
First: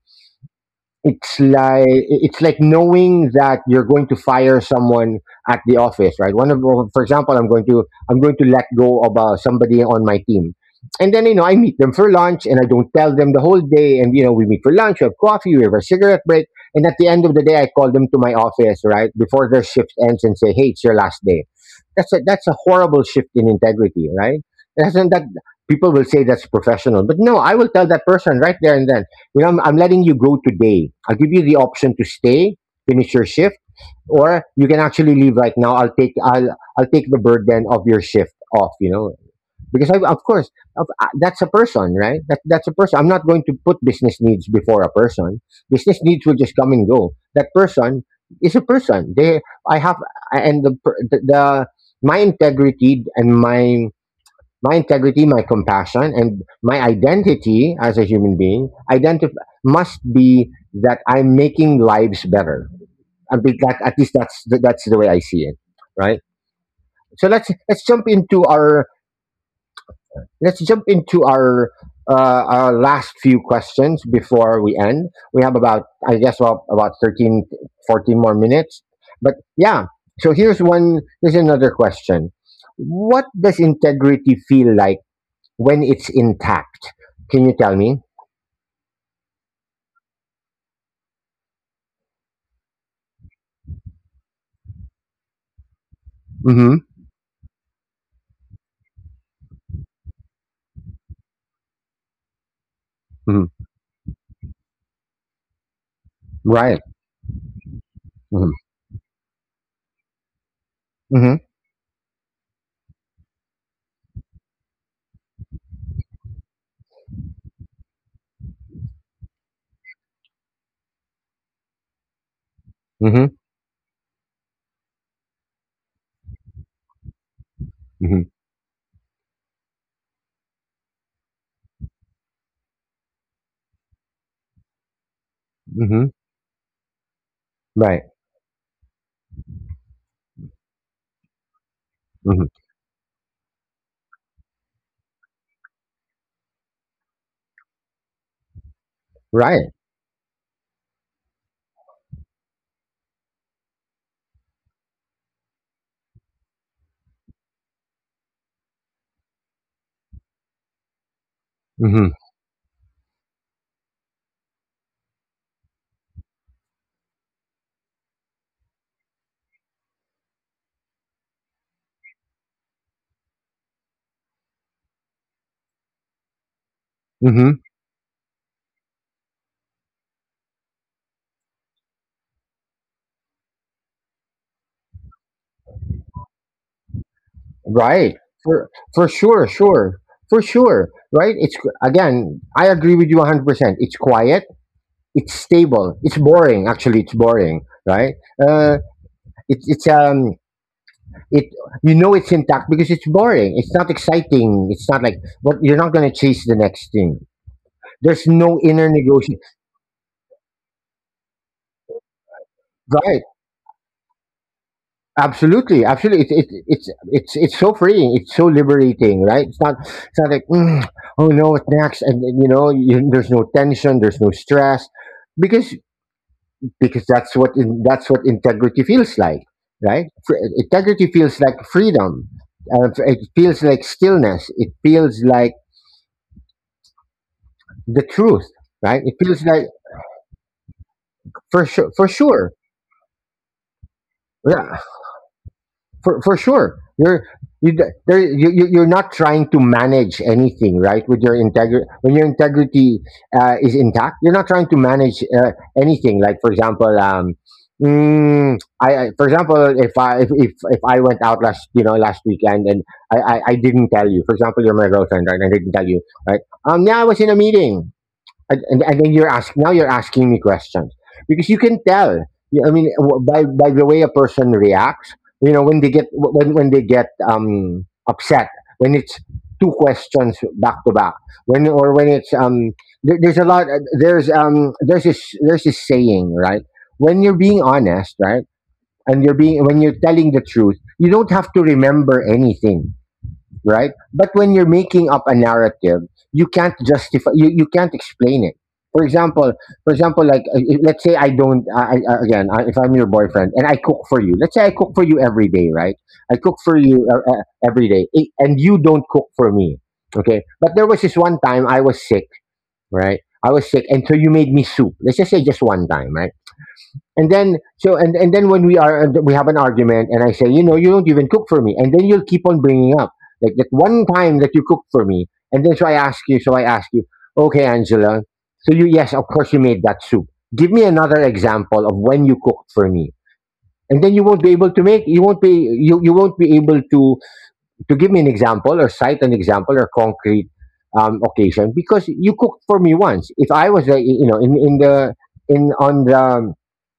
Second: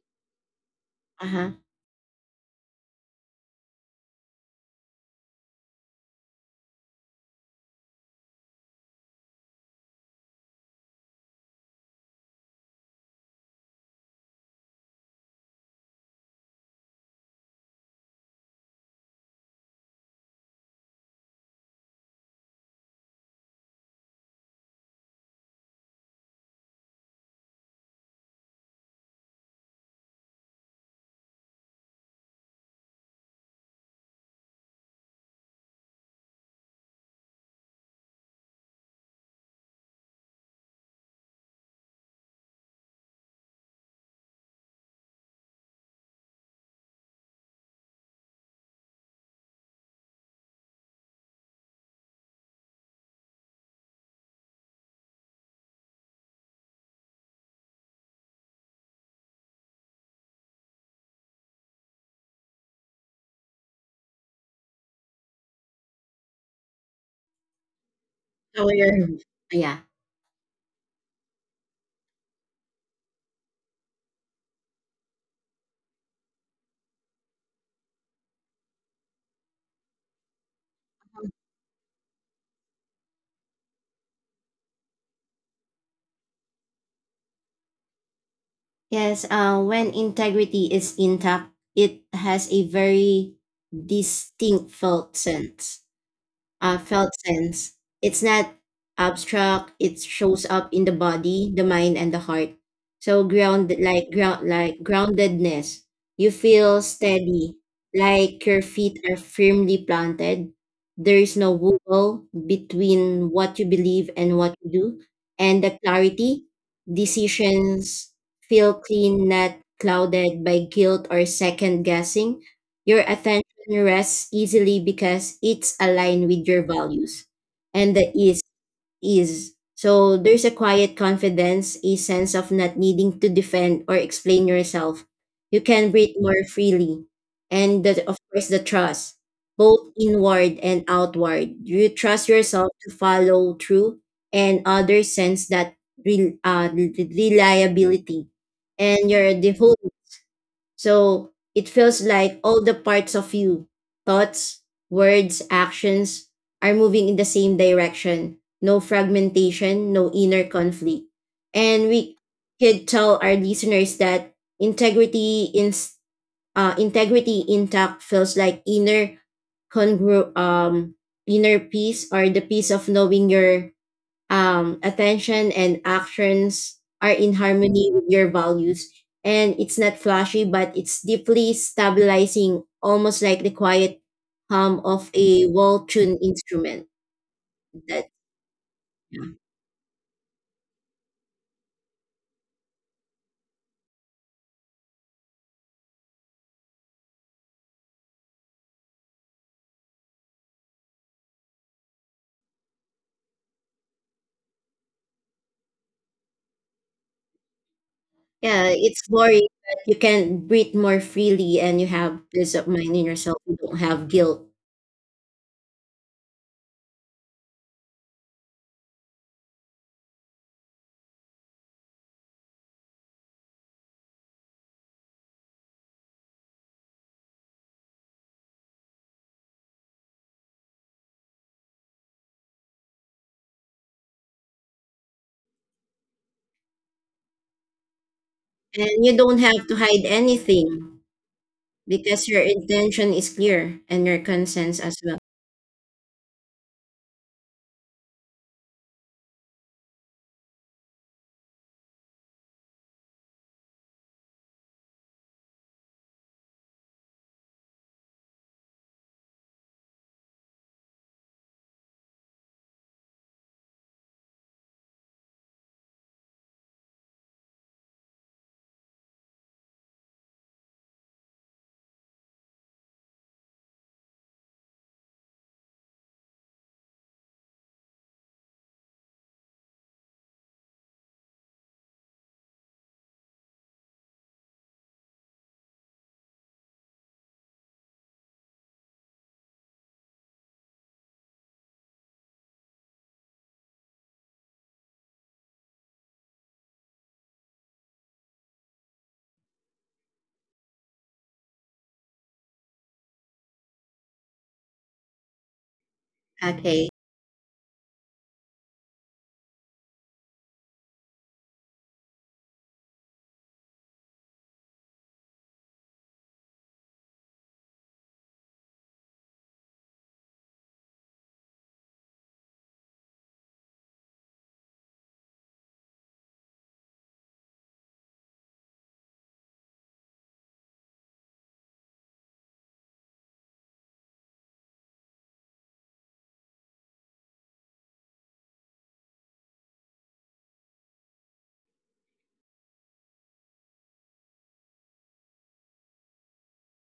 [SPEAKER 2] Uh
[SPEAKER 1] it's
[SPEAKER 2] huh.
[SPEAKER 1] like it's like knowing that you're going to fire someone at the office, right? one of For example, i'm going to I'm going to let go of uh, somebody on my team, and then, you know, I meet them for lunch and I don't tell them the whole day, and you know, we meet for lunch, we have coffee, we have a cigarette break, and at the end of the day I call them to my office right before their shift ends and say, "Hey, it's your last day." That's a that's a horrible shift in integrity, right? Doesn't that? People will say that's professional, but no, I will tell that person right there and then. You know, I'm, I'm letting you go today. I'll give you the option to stay, finish your shift, or you can actually leave right now. I'll take I'll I'll take the burden of your shift off. You know, because I, of course, of- uh, that's a person, right? That that's a person. I'm not going to put business needs before a person. Business needs will just come and go. That person is a person. They I have and the per- the, the my integrity and my my integrity, my compassion, and my identity as a human being identif- must be that I'm making lives better. I mean, that, at least that's the, that's the way I see it, right? So let's let's jump into
[SPEAKER 2] So
[SPEAKER 1] our
[SPEAKER 2] you're, yeah.
[SPEAKER 1] let's jump into our uh, our last few questions before we end. We have about, I guess, about about thirteen, fourteen more minutes, but yeah. So here's one. Here's another question. What does integrity feel like when it's intact? Can you tell me?
[SPEAKER 2] Yes, uh, when integrity is intact, it has a very distinct felt sense uh,
[SPEAKER 1] Mm-hmm.
[SPEAKER 2] felt sense. It's not abstract. It shows up in the body, the mind, and the heart. So
[SPEAKER 1] Hmm.
[SPEAKER 2] ground like ground like groundedness. You
[SPEAKER 1] Right.
[SPEAKER 2] feel steady, like
[SPEAKER 1] Mm-hmm.
[SPEAKER 2] your feet are firmly planted. There
[SPEAKER 1] Mm-hmm.
[SPEAKER 2] is no wobble between what you believe and what you do, and the clarity. Decisions feel clean, not clouded by guilt or second guessing. Your
[SPEAKER 1] Mm-hmm.
[SPEAKER 2] attention can rest easily because it's aligned with your values, and the
[SPEAKER 1] Mm-hmm.
[SPEAKER 2] ease is, so there's a quiet confidence, a sense of not needing to defend or explain yourself. You can
[SPEAKER 1] Hmm.
[SPEAKER 2] breathe more freely. And
[SPEAKER 1] Right.
[SPEAKER 2] the, of course, the trust, both inward and outward, you trust
[SPEAKER 1] Mm-hmm.
[SPEAKER 2] yourself to follow through, and others sense that re- uh, reliability. And your the
[SPEAKER 1] Right.
[SPEAKER 2] whole So it feels like all the parts of you, thoughts, words, actions, are moving in the same direction. No fragmentation, no inner conflict. And
[SPEAKER 1] Mm-hmm.
[SPEAKER 2] we could tell our listeners that integrity in uh, integrity intact feels like inner congru um inner peace, or the peace of knowing your um, attention and actions are in
[SPEAKER 1] Mm-hmm.
[SPEAKER 2] harmony with your values. And it's not flashy, but it's deeply stabilizing, almost like the quiet hum of a well tuned instrument.
[SPEAKER 1] Right.
[SPEAKER 2] That
[SPEAKER 1] For for
[SPEAKER 2] yeah.
[SPEAKER 1] sure, sure, for sure. Right. It's again. I agree with you one hundred percent. It's quiet. It's stable. It's boring. Actually, it's boring. Right. Uh. It's it's um. It, you know, it's intact because it's boring. It's not exciting. It's not like what you're not going to chase the next thing. There's no
[SPEAKER 2] Yeah,
[SPEAKER 1] inner
[SPEAKER 2] it's
[SPEAKER 1] negotiation.
[SPEAKER 2] boring, but you can breathe more freely and you have peace of mind in
[SPEAKER 1] Right.
[SPEAKER 2] yourself. You don't have guilt
[SPEAKER 1] Absolutely. Absolutely. It's it, it's it's it's so freeing. It's so liberating, right? It's not it's not like, "Mm, oh no, what next?" And, and, you know, you, there's no tension, there's no stress, because because that's what in, that's what integrity feels like, right? Fr- integrity feels like freedom. Uh, it feels like stillness. It feels like the truth, right?
[SPEAKER 2] and
[SPEAKER 1] It
[SPEAKER 2] you don't
[SPEAKER 1] feels like
[SPEAKER 2] have to hide anything.
[SPEAKER 1] for sure, for
[SPEAKER 2] Because your
[SPEAKER 1] sure.
[SPEAKER 2] intention is clear and your
[SPEAKER 1] Yeah,
[SPEAKER 2] consents as well.
[SPEAKER 1] for for sure you're you d- there you, you you're not trying to manage anything, right? With your integrity, when your integrity uh, is intact, you're not trying to manage uh, anything. Like, for example, um mm, I, I, for example, if i if, if if I went out last, you know, last weekend, and I, I I didn't tell you, for example, you're my girlfriend, right? I didn't tell you, right? um yeah, I was in a meeting, and, and, and then you're asking, now you're asking me questions because you can tell. You- I mean, w- by by the way a person reacts, you know, when they get when when they get um upset, when it's two questions back to back, when, or when it's um there, there's a lot, uh, there's um there's this there's this saying, right? When you're being honest, right, and you're being when you're telling the truth, you don't have to remember anything, right? But when you're making up a narrative, you can't justify. You, you can't explain it. For example, for example, like, uh, if, let's say I don't. I, I, again, I, if I'm your boyfriend and I cook for you, let's say I cook for you every day, right? I cook for
[SPEAKER 2] Okay.
[SPEAKER 1] you, uh, uh, every day, i- and you don't cook for me, okay? But there was this one time I was sick, right? I was sick, and so you made me soup. Let's just say just one time, right? And then so and, and then when we are we have an argument, and I say, you know you don't even cook for me and then you'll keep on bringing up like that one time that you cooked for me. And then so i ask you so I ask you, okay, Angela, so you— yes, of course, you made that soup. Give me another example of when you cooked for me. And then you won't be able to— make you won't be you, you won't be able to to give me an example, or cite an example, or concrete um, occasion, because you cooked for me once. If I was— uh, you know, in in the in on the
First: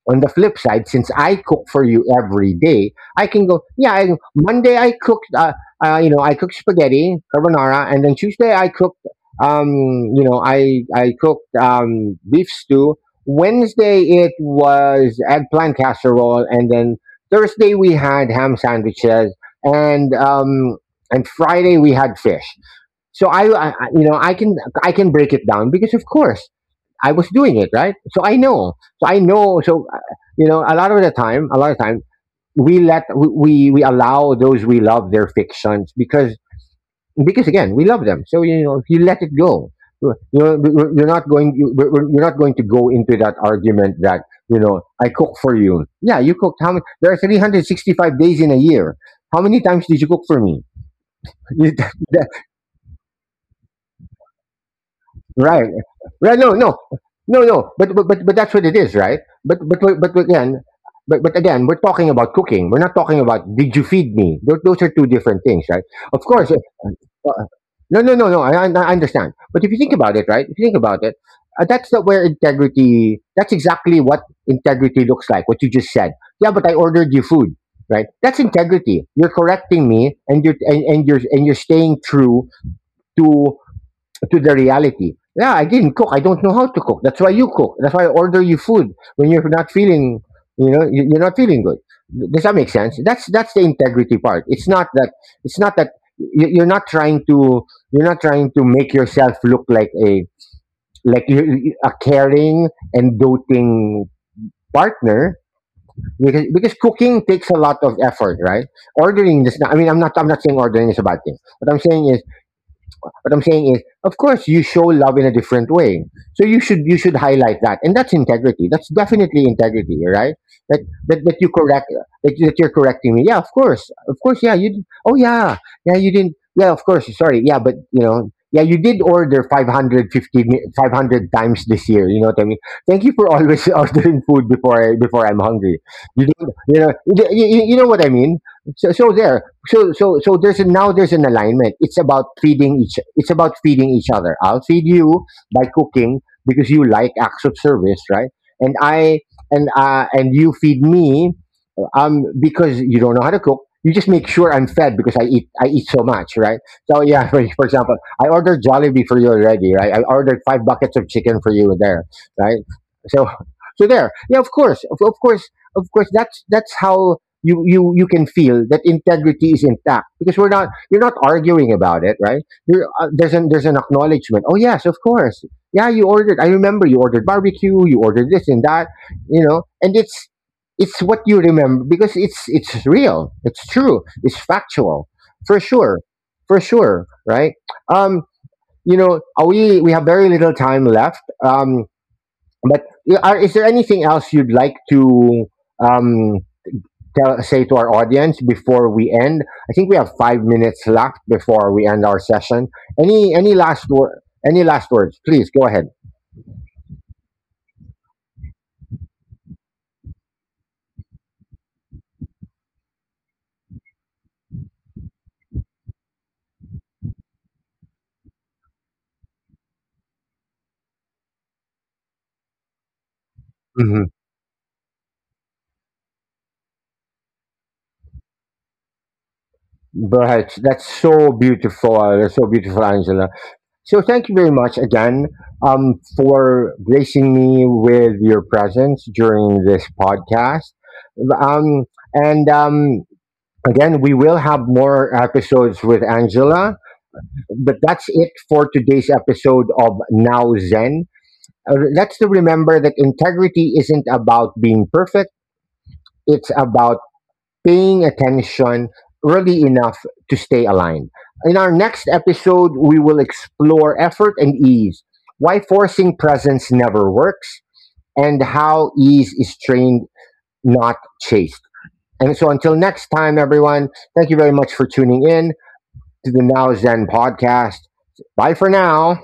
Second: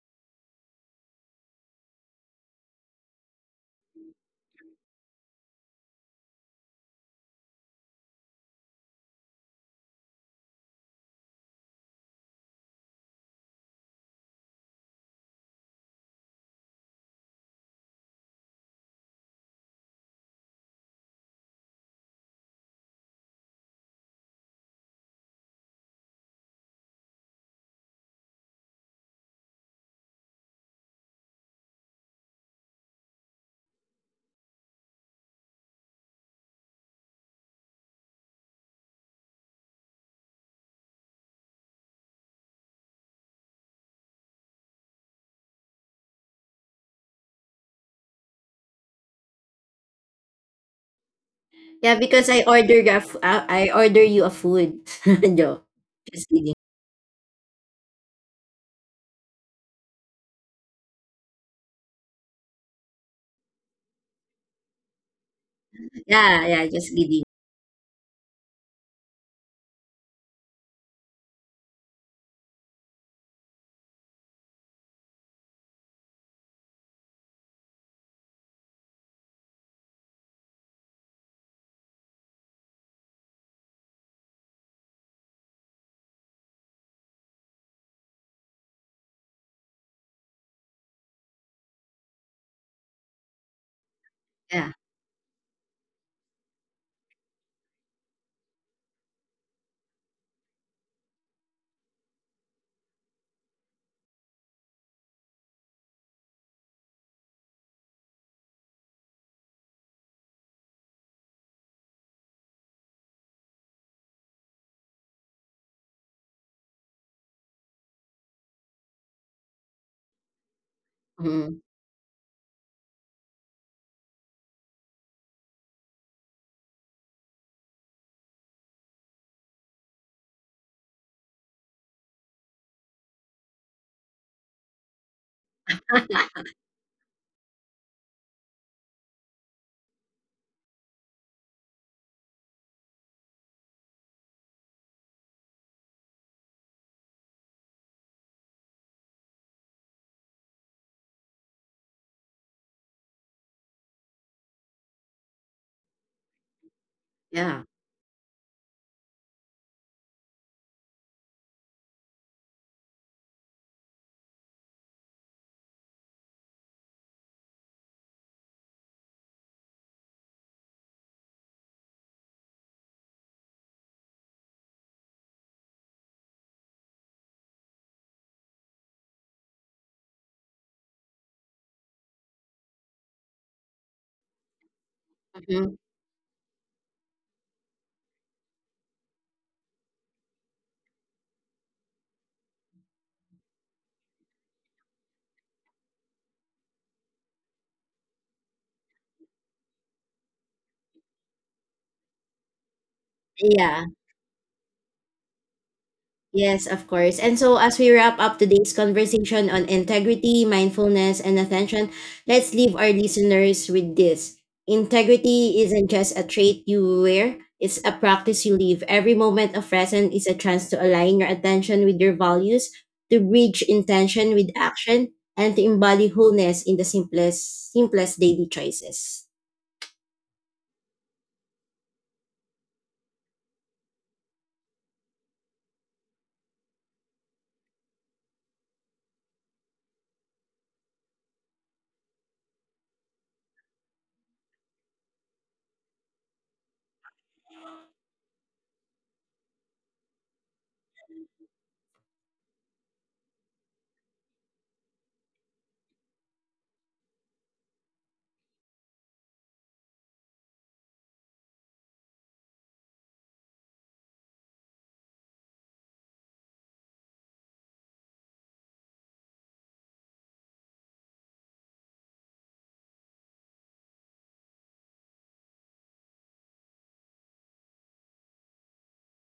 [SPEAKER 1] on the flip side, since I cook for you every day, I can go. Yeah, I, Monday I cooked. Uh, uh, you know, I cooked spaghetti carbonara, and then Tuesday I cooked. Um, you know, I I cooked um, beef stew. Wednesday it was eggplant casserole, and then Thursday we had ham sandwiches, and um, and Friday we had fish. So I, I you know, I can I can break it down, because of course I was doing it right. So I know. So I know. So uh, you know, a lot of the time, a lot of time we let we we allow those we love their fictions, because because again we love them. So you know, if you let it go. You know, you're not going. you- you're not going to go into that argument that you know I cook for you. Yeah, you cooked how many? There are three hundred sixty-five days in a year. How many times did you cook for me?
[SPEAKER 2] Yeah, because I order a f- I I order you a food. No,
[SPEAKER 1] Right.
[SPEAKER 2] just
[SPEAKER 1] Right. No.
[SPEAKER 2] kidding.
[SPEAKER 1] No. No. No. But but but, but that's what it is, right? But but but but again, but but again, we're talking about cooking. We're not talking about did you feed me. Those, those are two different things, right? Of
[SPEAKER 2] Yeah,
[SPEAKER 1] course.
[SPEAKER 2] yeah,
[SPEAKER 1] uh,
[SPEAKER 2] just kidding.
[SPEAKER 1] uh, No. No. No. No. I, I I understand. But if you think about it, right? If you think about it, uh, that's the, where integrity. That's exactly what integrity looks like. What you just said. Yeah, but I ordered you food. Right, that's integrity. You're correcting me, and you're and, and you're and you're staying true to to the reality. Yeah, I didn't cook. I don't know how to cook. That's why you cook. That's why I order you food when you're not feeling, you know, you- you're not feeling good. Does that make sense? That's that's the integrity part. It's
[SPEAKER 2] Yeah.
[SPEAKER 1] not that it's not that you- you're not trying to you're not trying to make yourself look like a like you- you- a caring and doting partner, because because cooking takes a lot of effort, right? Ordering is not. I mean, I'm not I'm not saying ordering is a bad thing. What I'm saying is what I'm saying is, of course, you show love in a different way. So you should you should highlight that, and that's integrity. That's definitely integrity, right? That that, that you
[SPEAKER 2] Mhm.
[SPEAKER 1] correct that, you- that you're correcting me. Yeah, of course, of course. Yeah, you. d- Oh yeah, yeah. You didn't. Yeah, of course. Sorry. Yeah, but you know. Yeah, you did order five hundred fifty five hundred times this year. You know what I mean? Thank you for always ordering food before I, before I'm hungry. You, don't, you know you, you you know what I mean. So so there so so so there's a, now there's an alignment. It's about feeding each it's about feeding each other. I'll feed you by cooking, because you like acts of service, right? And i and uh and you feed me, um, because you don't know how to cook. You just make sure I'm fed, because I eat I eat so much, right? So yeah, for,
[SPEAKER 2] Yeah.
[SPEAKER 1] for example, I ordered Jollibee for you already, right? I ordered five buckets of chicken for you there, right? So so there, yeah, of course, of, of course, of course. That's that's how you you you can feel that integrity is intact, because we're not you're not arguing about it, right? You're, uh, there's an there's an acknowledgement. Oh yes, of course. Yeah, you ordered. I remember you ordered barbecue. You ordered this and that, you know and it's it's what you remember, because it's it's real, it's true, it's factual. For
[SPEAKER 2] Hmm.
[SPEAKER 1] sure. For sure, right? Um you know uh, we we have very little time left. Um but y- are, is there anything else you'd like to um tell, say to our audience before we end? I think we have five minutes left before we end our session. Any any
[SPEAKER 2] Yeah.
[SPEAKER 1] last word? Any last words, please go ahead.
[SPEAKER 2] Yes, of course. And so, as we wrap up today's conversation on integrity, mindfulness, and attention, let's leave our listeners with this. Integrity isn't just a trait you wear, it's a practice you live. Every moment of present is a chance to align your attention with your values, to bridge
[SPEAKER 1] hmm
[SPEAKER 2] intention with action, and to embody wholeness in the simplest, simplest daily choices.
[SPEAKER 1] Go. That's so beautiful, uh, that's so beautiful, Angela. So thank you very much again um, for gracing me with your presence during this podcast. Um, and um, again, we will have more episodes with Angela, but that's it for today's episode of Now Zen. Uh, let's to remember that integrity isn't about being perfect; it's about paying attention really enough to stay aligned. In our next episode, we will explore effort and ease, why forcing presence never works, and how ease is trained, not chased. And so until next time, everyone, thank you very much for tuning in to the Now Zen podcast. Bye for now.